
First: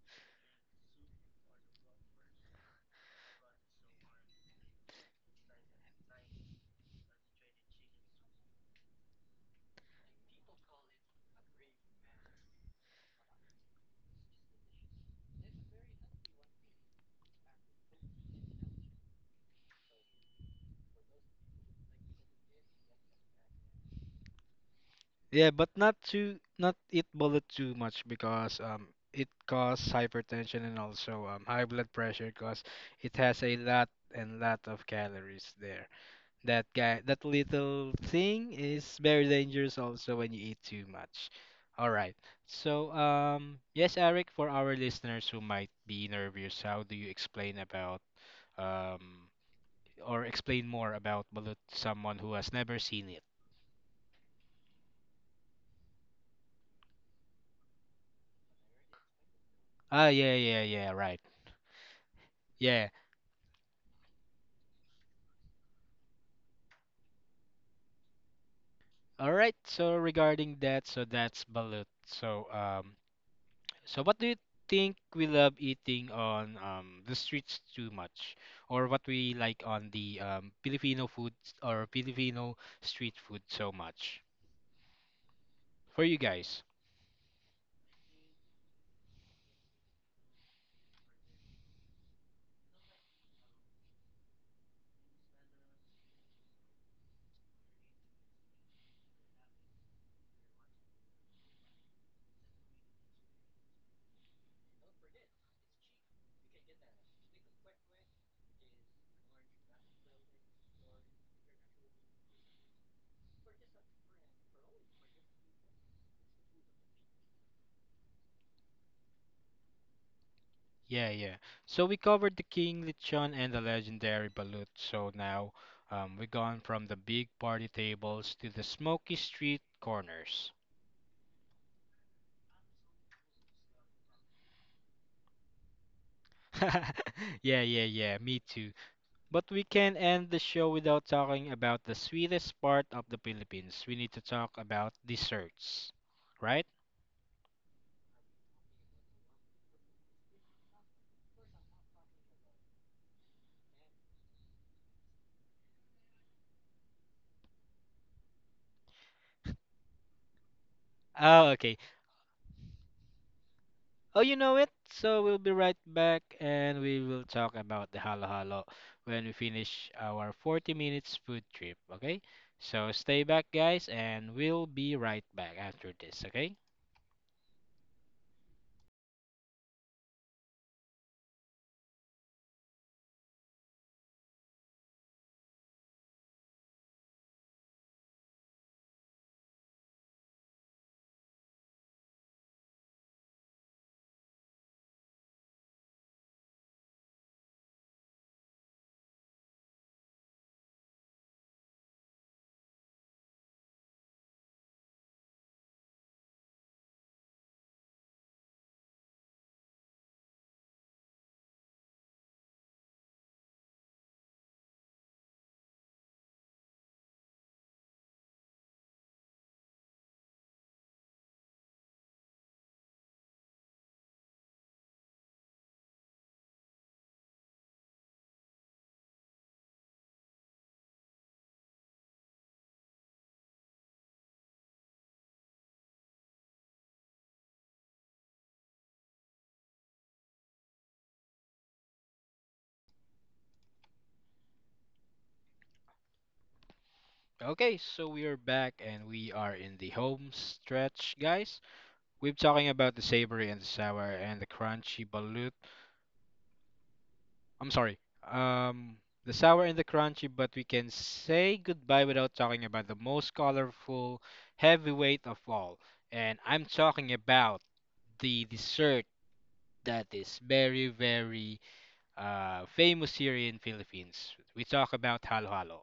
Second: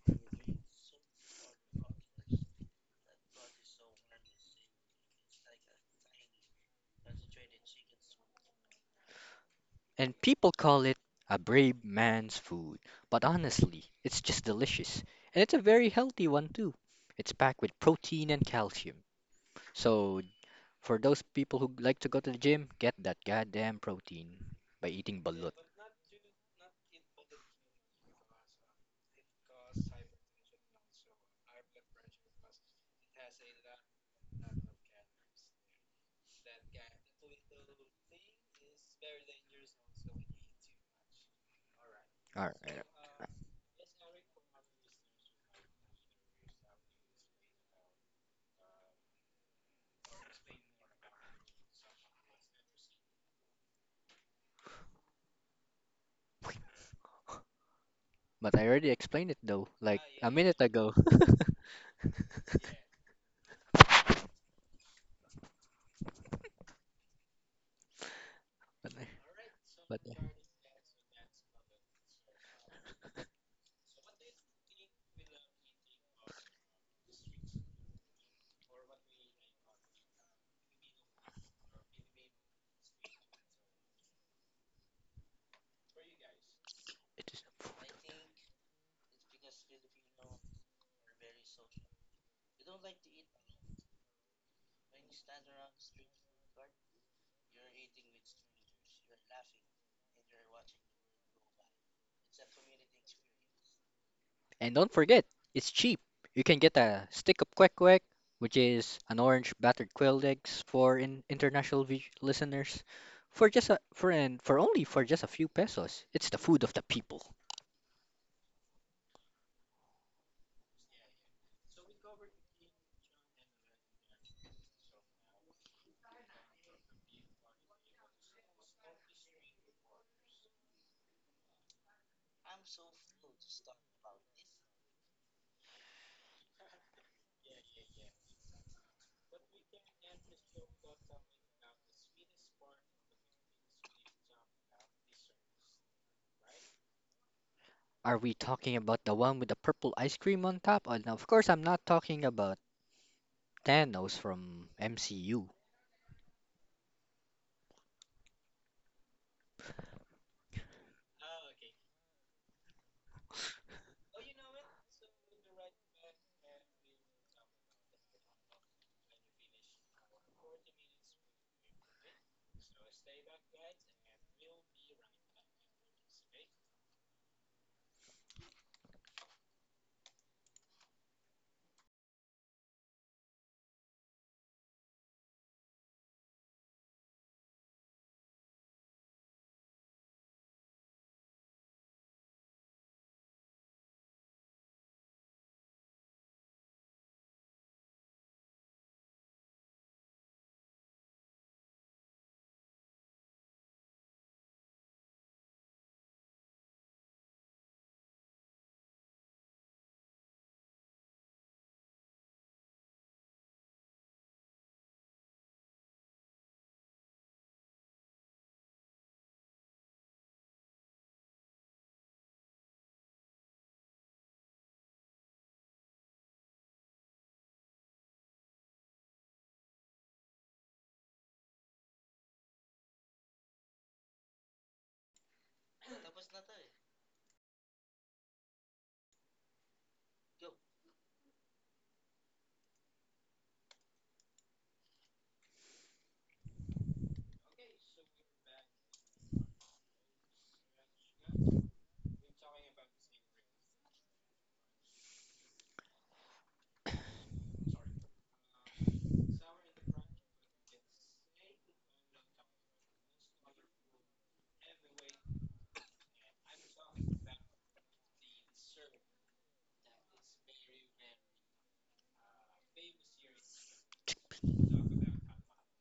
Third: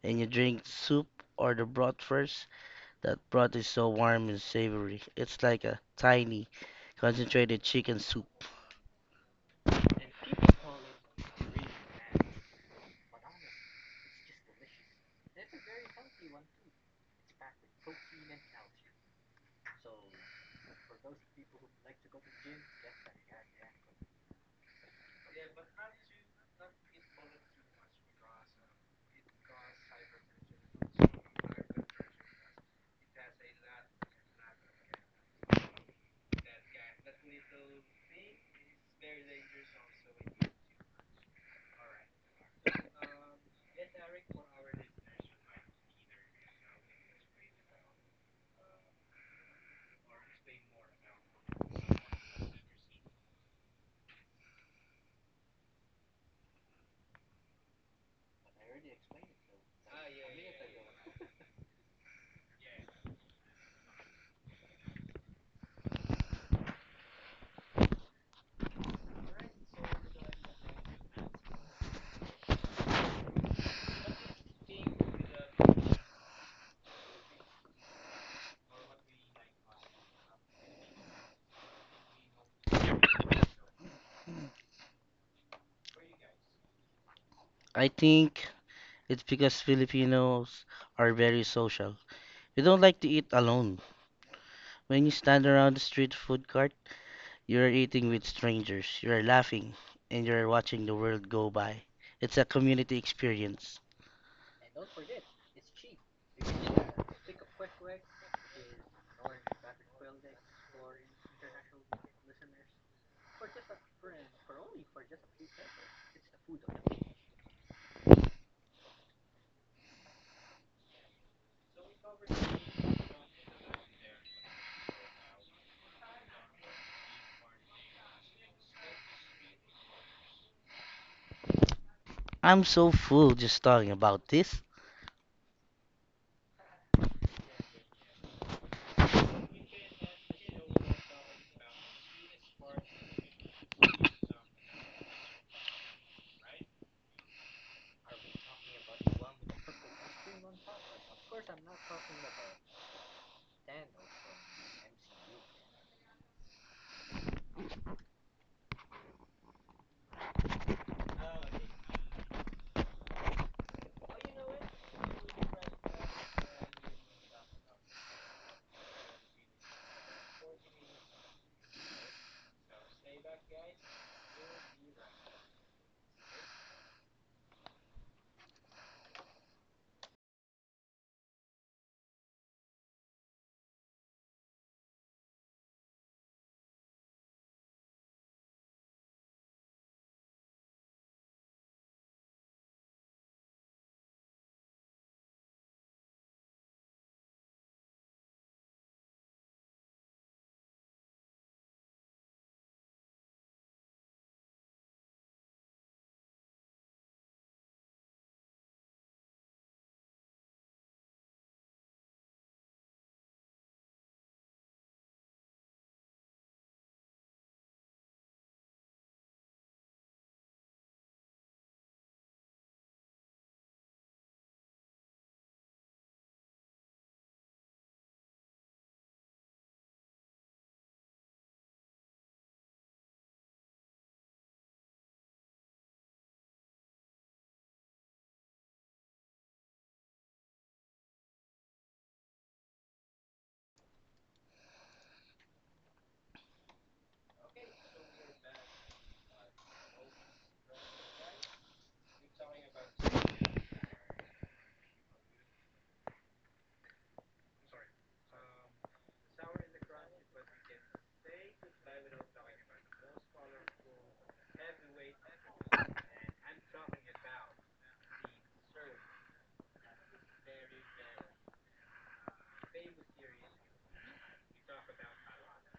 S2: and you drink soup or the broth first. That broth is so warm and savory. It's like a tiny, concentrated chicken soup.
S3: And people call it a brave man's food, but honestly, it's just delicious. And it's a very healthy one, too. It's packed with protein and calcium. So for those people who like to go to the gym, get that goddamn protein by eating
S1: yeah,
S3: balut.
S1: but not to not eat balut too much because it causes hypertension and also high blood pressure because it has a lot and lot of calories there. That guy, that little thing is very dangerous also when you eat too much. All right.
S3: All right.
S1: So, yes, Eric, for our listeners who might be nervous, how do you explain about um or explain more about balut to someone who has never seen it?
S3: But I already explained it though, like
S1: Ah,
S3: a
S1: yeah,
S3: minute
S1: yeah, yeah,
S3: ago.
S1: right. Yeah.
S3: [laughs]
S1: All right. So
S3: But it
S1: regarding that, so that's balut. So, so, what do you think we love eating on the streets too much, or what we like on the Filipino food or Filipino street food so much? For you guys,
S3: is.
S2: I think it's because Filipinos are very social. We don't like to eat alone. When you stand around the street food court, you're eating with strangers, you're laughing, and you're watching the world go by. It's a community experience.
S3: And don't forget, it's cheap. You can get a stick of quack quack, which is an orange battered quail eggs for listeners, for just a for and for only for just a few pesos. It's the food of the people.
S1: yeah, yeah. So we covered the King Lechon and the legendary balut. So now we're gone from the big party tables to the smoky street corners.
S2: I'm so full just talking about this.
S1: [laughs] Yeah, yeah, yeah. Me too. But we can end the show without talking about the sweetest part of the Philippines. We need to talk about desserts, right?
S3: Are we talking about the one with the purple ice cream on top? Oh, no, of course, I'm not talking about Thanos from MCU.
S1: Oh, okay. Oh, you know it. So we'll be right back and we will talk about the halo halo when we finish our 40 minutes food trip, okay? So stay back, guys, and we'll be right back after this, okay? Okay, so we are back and we are in the home stretch, guys. We're talking about the savory and the sour and the crunchy balut. I'm sorry. Um, the sour and the crunchy, but we can say goodbye without talking about the most colorful heavyweight of all. And I'm talking about the dessert that is very, very famous here in Philippines. We talk about halo halo.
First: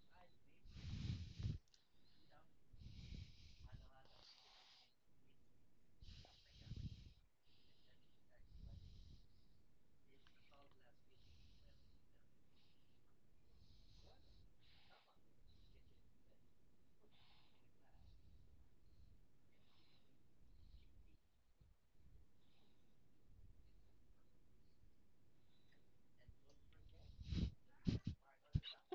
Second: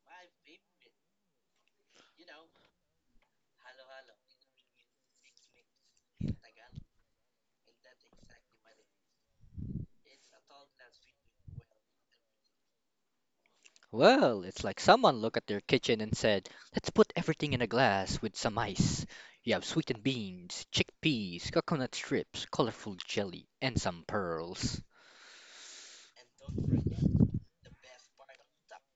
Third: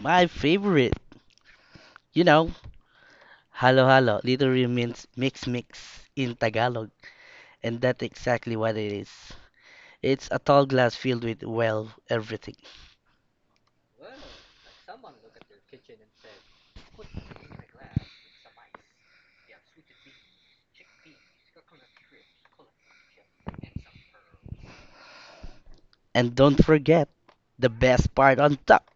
S2: My favorite, you know, halo halo literally means mix mix in Tagalog, and that's exactly what it is. It's a tall glass filled with, well, everything.
S3: Well, it's like someone looked at their kitchen and said, let's put everything in a glass with some ice. You have sweetened beans, chickpeas, coconut strips, colorful jelly, and some pearls.
S2: And don't forget, the best part on top,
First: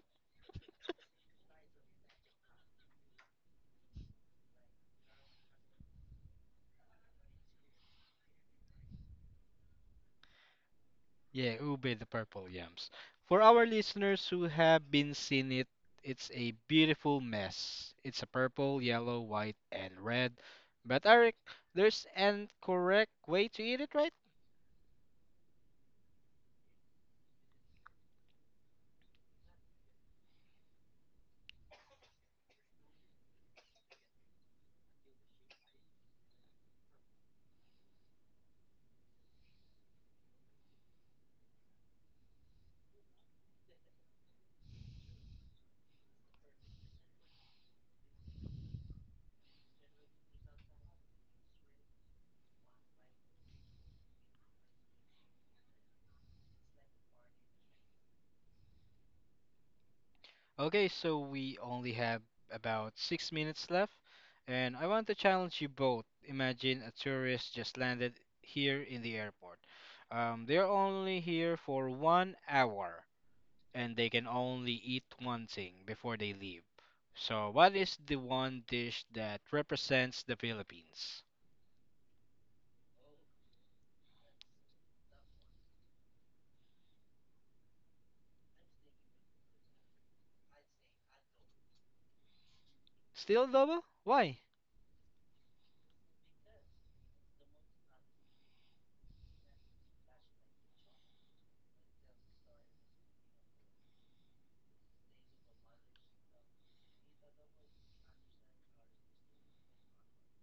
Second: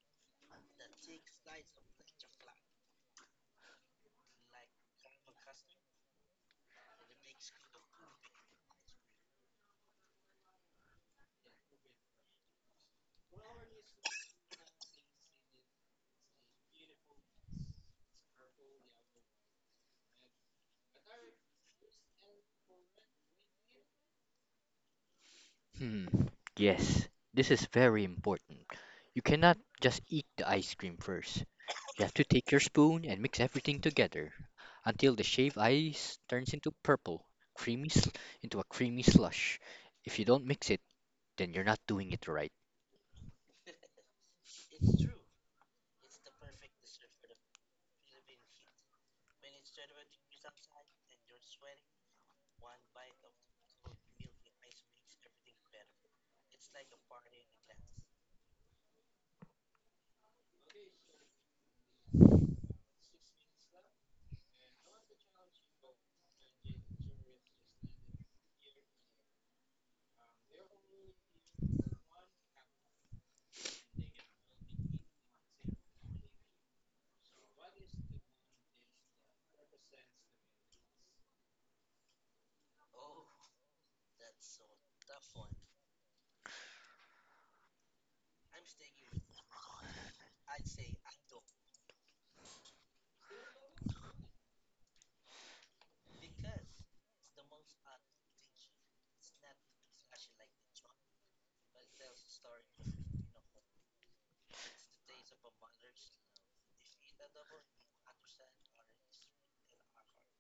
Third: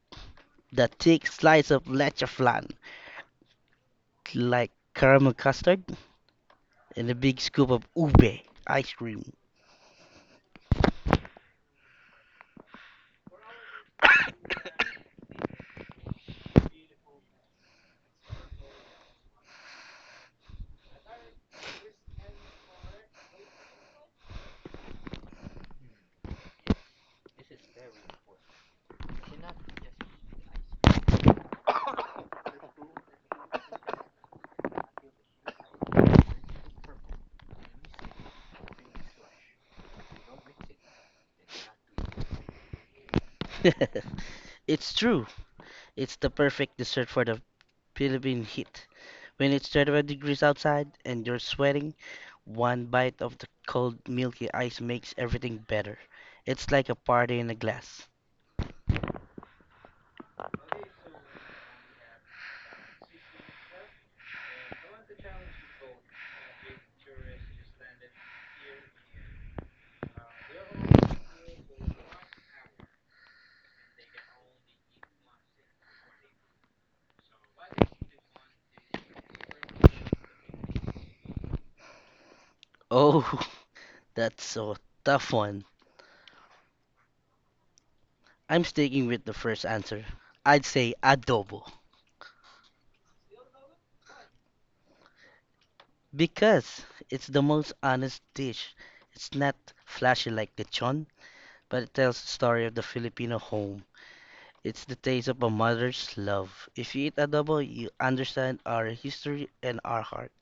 S2: the thick slice of leche flan, like caramel custard, and a big scoop of ube ice cream.
S1: Yeah, ube the purple yams. For our listeners who have been seeing it, it's a beautiful mess. It's a purple, yellow, white, and red. But Eric, there's an correct way to eat it, right?
S3: Hmm, yes, this is very important. You cannot just eat the ice cream first. You have to take your spoon and mix everything together until the shaved ice turns into purple, creamy sl- into a creamy slush. If you don't mix it, then you're not doing it right.
S2: [laughs] It's true, it's the perfect dessert for the Philippine heat. When it's 35 degrees outside and you're sweating, one bite of the cold milky ice makes everything better. It's like a party in a glass.
S1: Okay, so we only have about 6 minutes left, and I want to challenge you both. Imagine a tourist just landed here in the airport. They're only here for 1 hour. And they can only eat one thing before they leave. So, what is the one dish that represents the Philippines?
S2: Oh, [laughs] that's a tough one. I'm sticking with the first answer. I'd say adobo.
S1: Still double? Why?
S2: Because it's the most honest dish. It's not flashy like lechon, but it tells the story of the Filipino home. It's the taste of a mother's love. If you eat adobo, you understand our history and our heart.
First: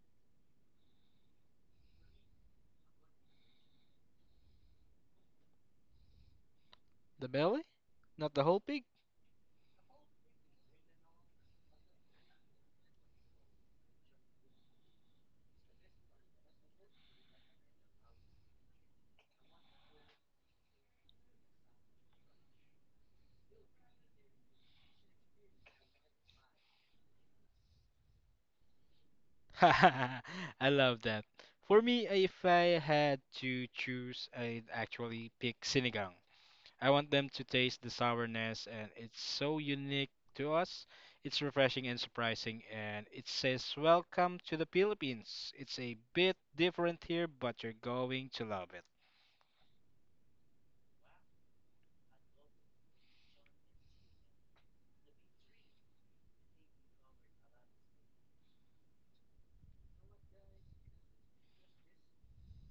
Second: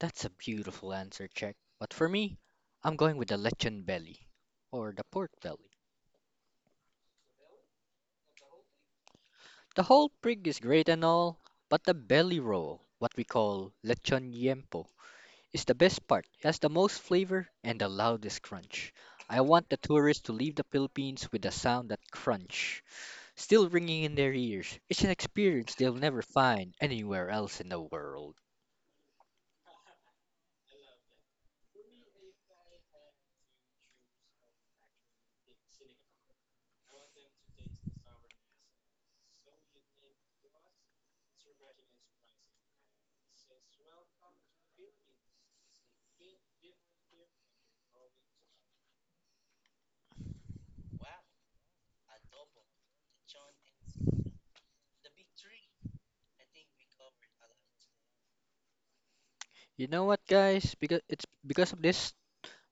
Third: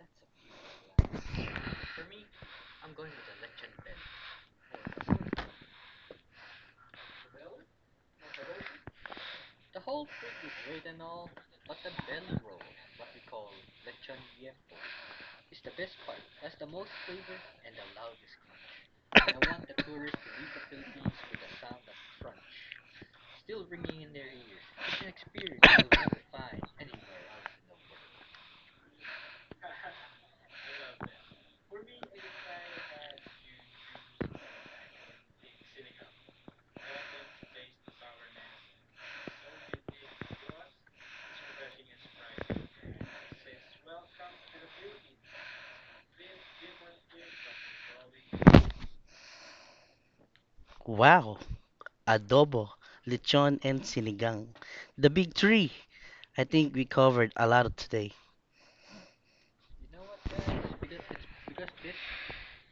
S3: That's a beautiful answer, Check. But for me, I'm going with the lechon belly or the pork belly.
S1: The belly? Not the whole pig?
S3: The whole pig is great and all, but the belly roll, what we call lechon yempo, is the best part. It has the most flavor and the loudest crunch. I want the tourists to leave the Philippines with the sound that crunch still ringing in their ears. It's an experience they'll never find anywhere else in the world.
S1: [laughs] I love that. For me, if I had to choose, I'd actually pick sinigang. I want them to taste the sourness, and it's so unique to us. It's refreshing and surprising, and it says, Welcome to the Philippines. It's a bit different here, but you're going to love it.
S2: Wow, adobo, lechon, and sinigang. The big three. I think we covered a lot today.
S3: You know what, guys? Because of this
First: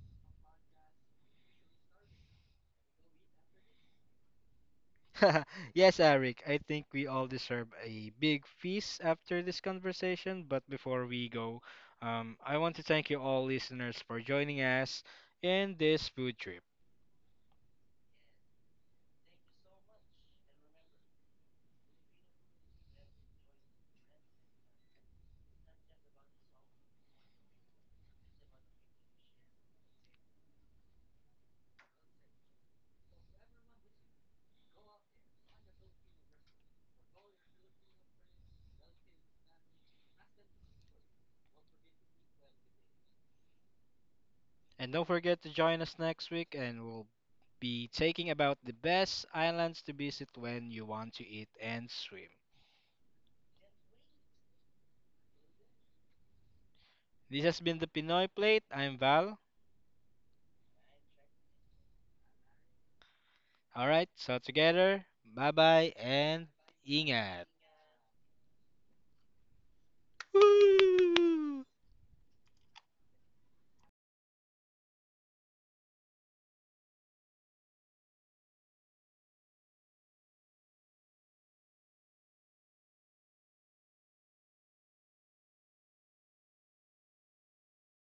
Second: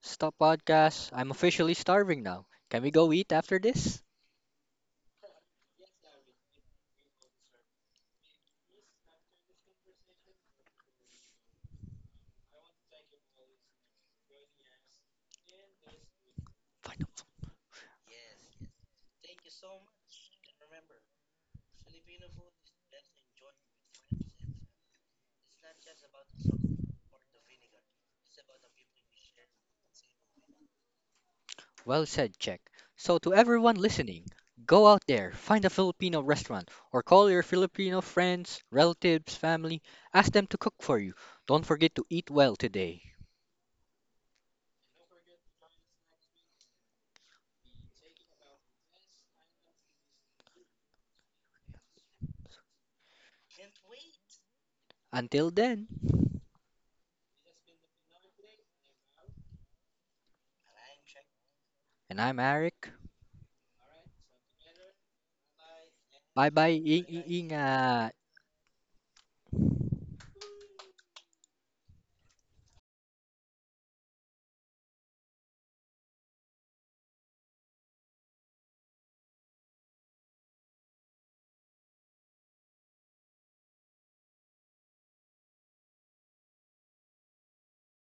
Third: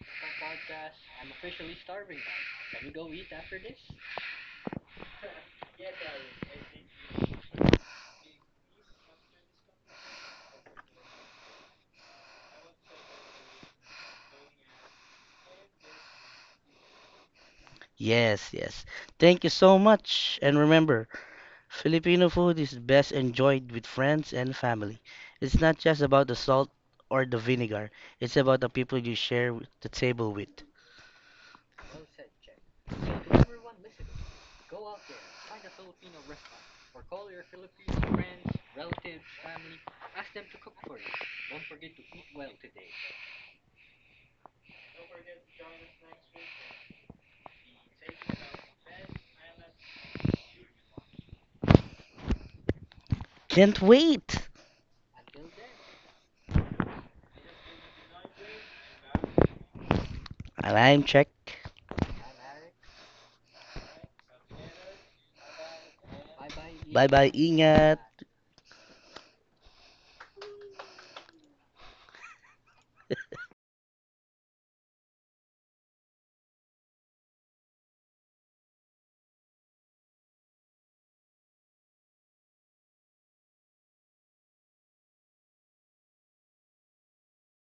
S3: stop podcast, I'm officially starving now. Can we go eat after this?
S1: [laughs] Yes, Eric, I think we all deserve a big feast after this conversation. But before we go, I want to thank you all listeners for joining us in this food trip.
S3: Fine.
S2: Yes, yes. Thank you so much. And remember, Filipino food is best enjoyed with friends and family. It's not just about the salt or the vinegar, it's about the people you share the table with.
S3: Well said, Check. So to everyone listening, go out there, find a Filipino restaurant, or call your Filipino friends, relatives, family, ask them to cook for you. Don't forget to eat well today.
S1: And don't forget to join us next week, and we'll be taking about the best islands to visit when you want to eat and swim.
S2: Can't wait!
S3: Until then,
S1: This has been the Pinoy Plate. I'm Val.
S2: And I'm Check.
S3: and I'm Eric.
S1: All right, so together, bye bye and
S3: Bye bye,
S2: Bye bye,
S1: ingat.
S3: ingat.
S2: ingat.
S1: Woo!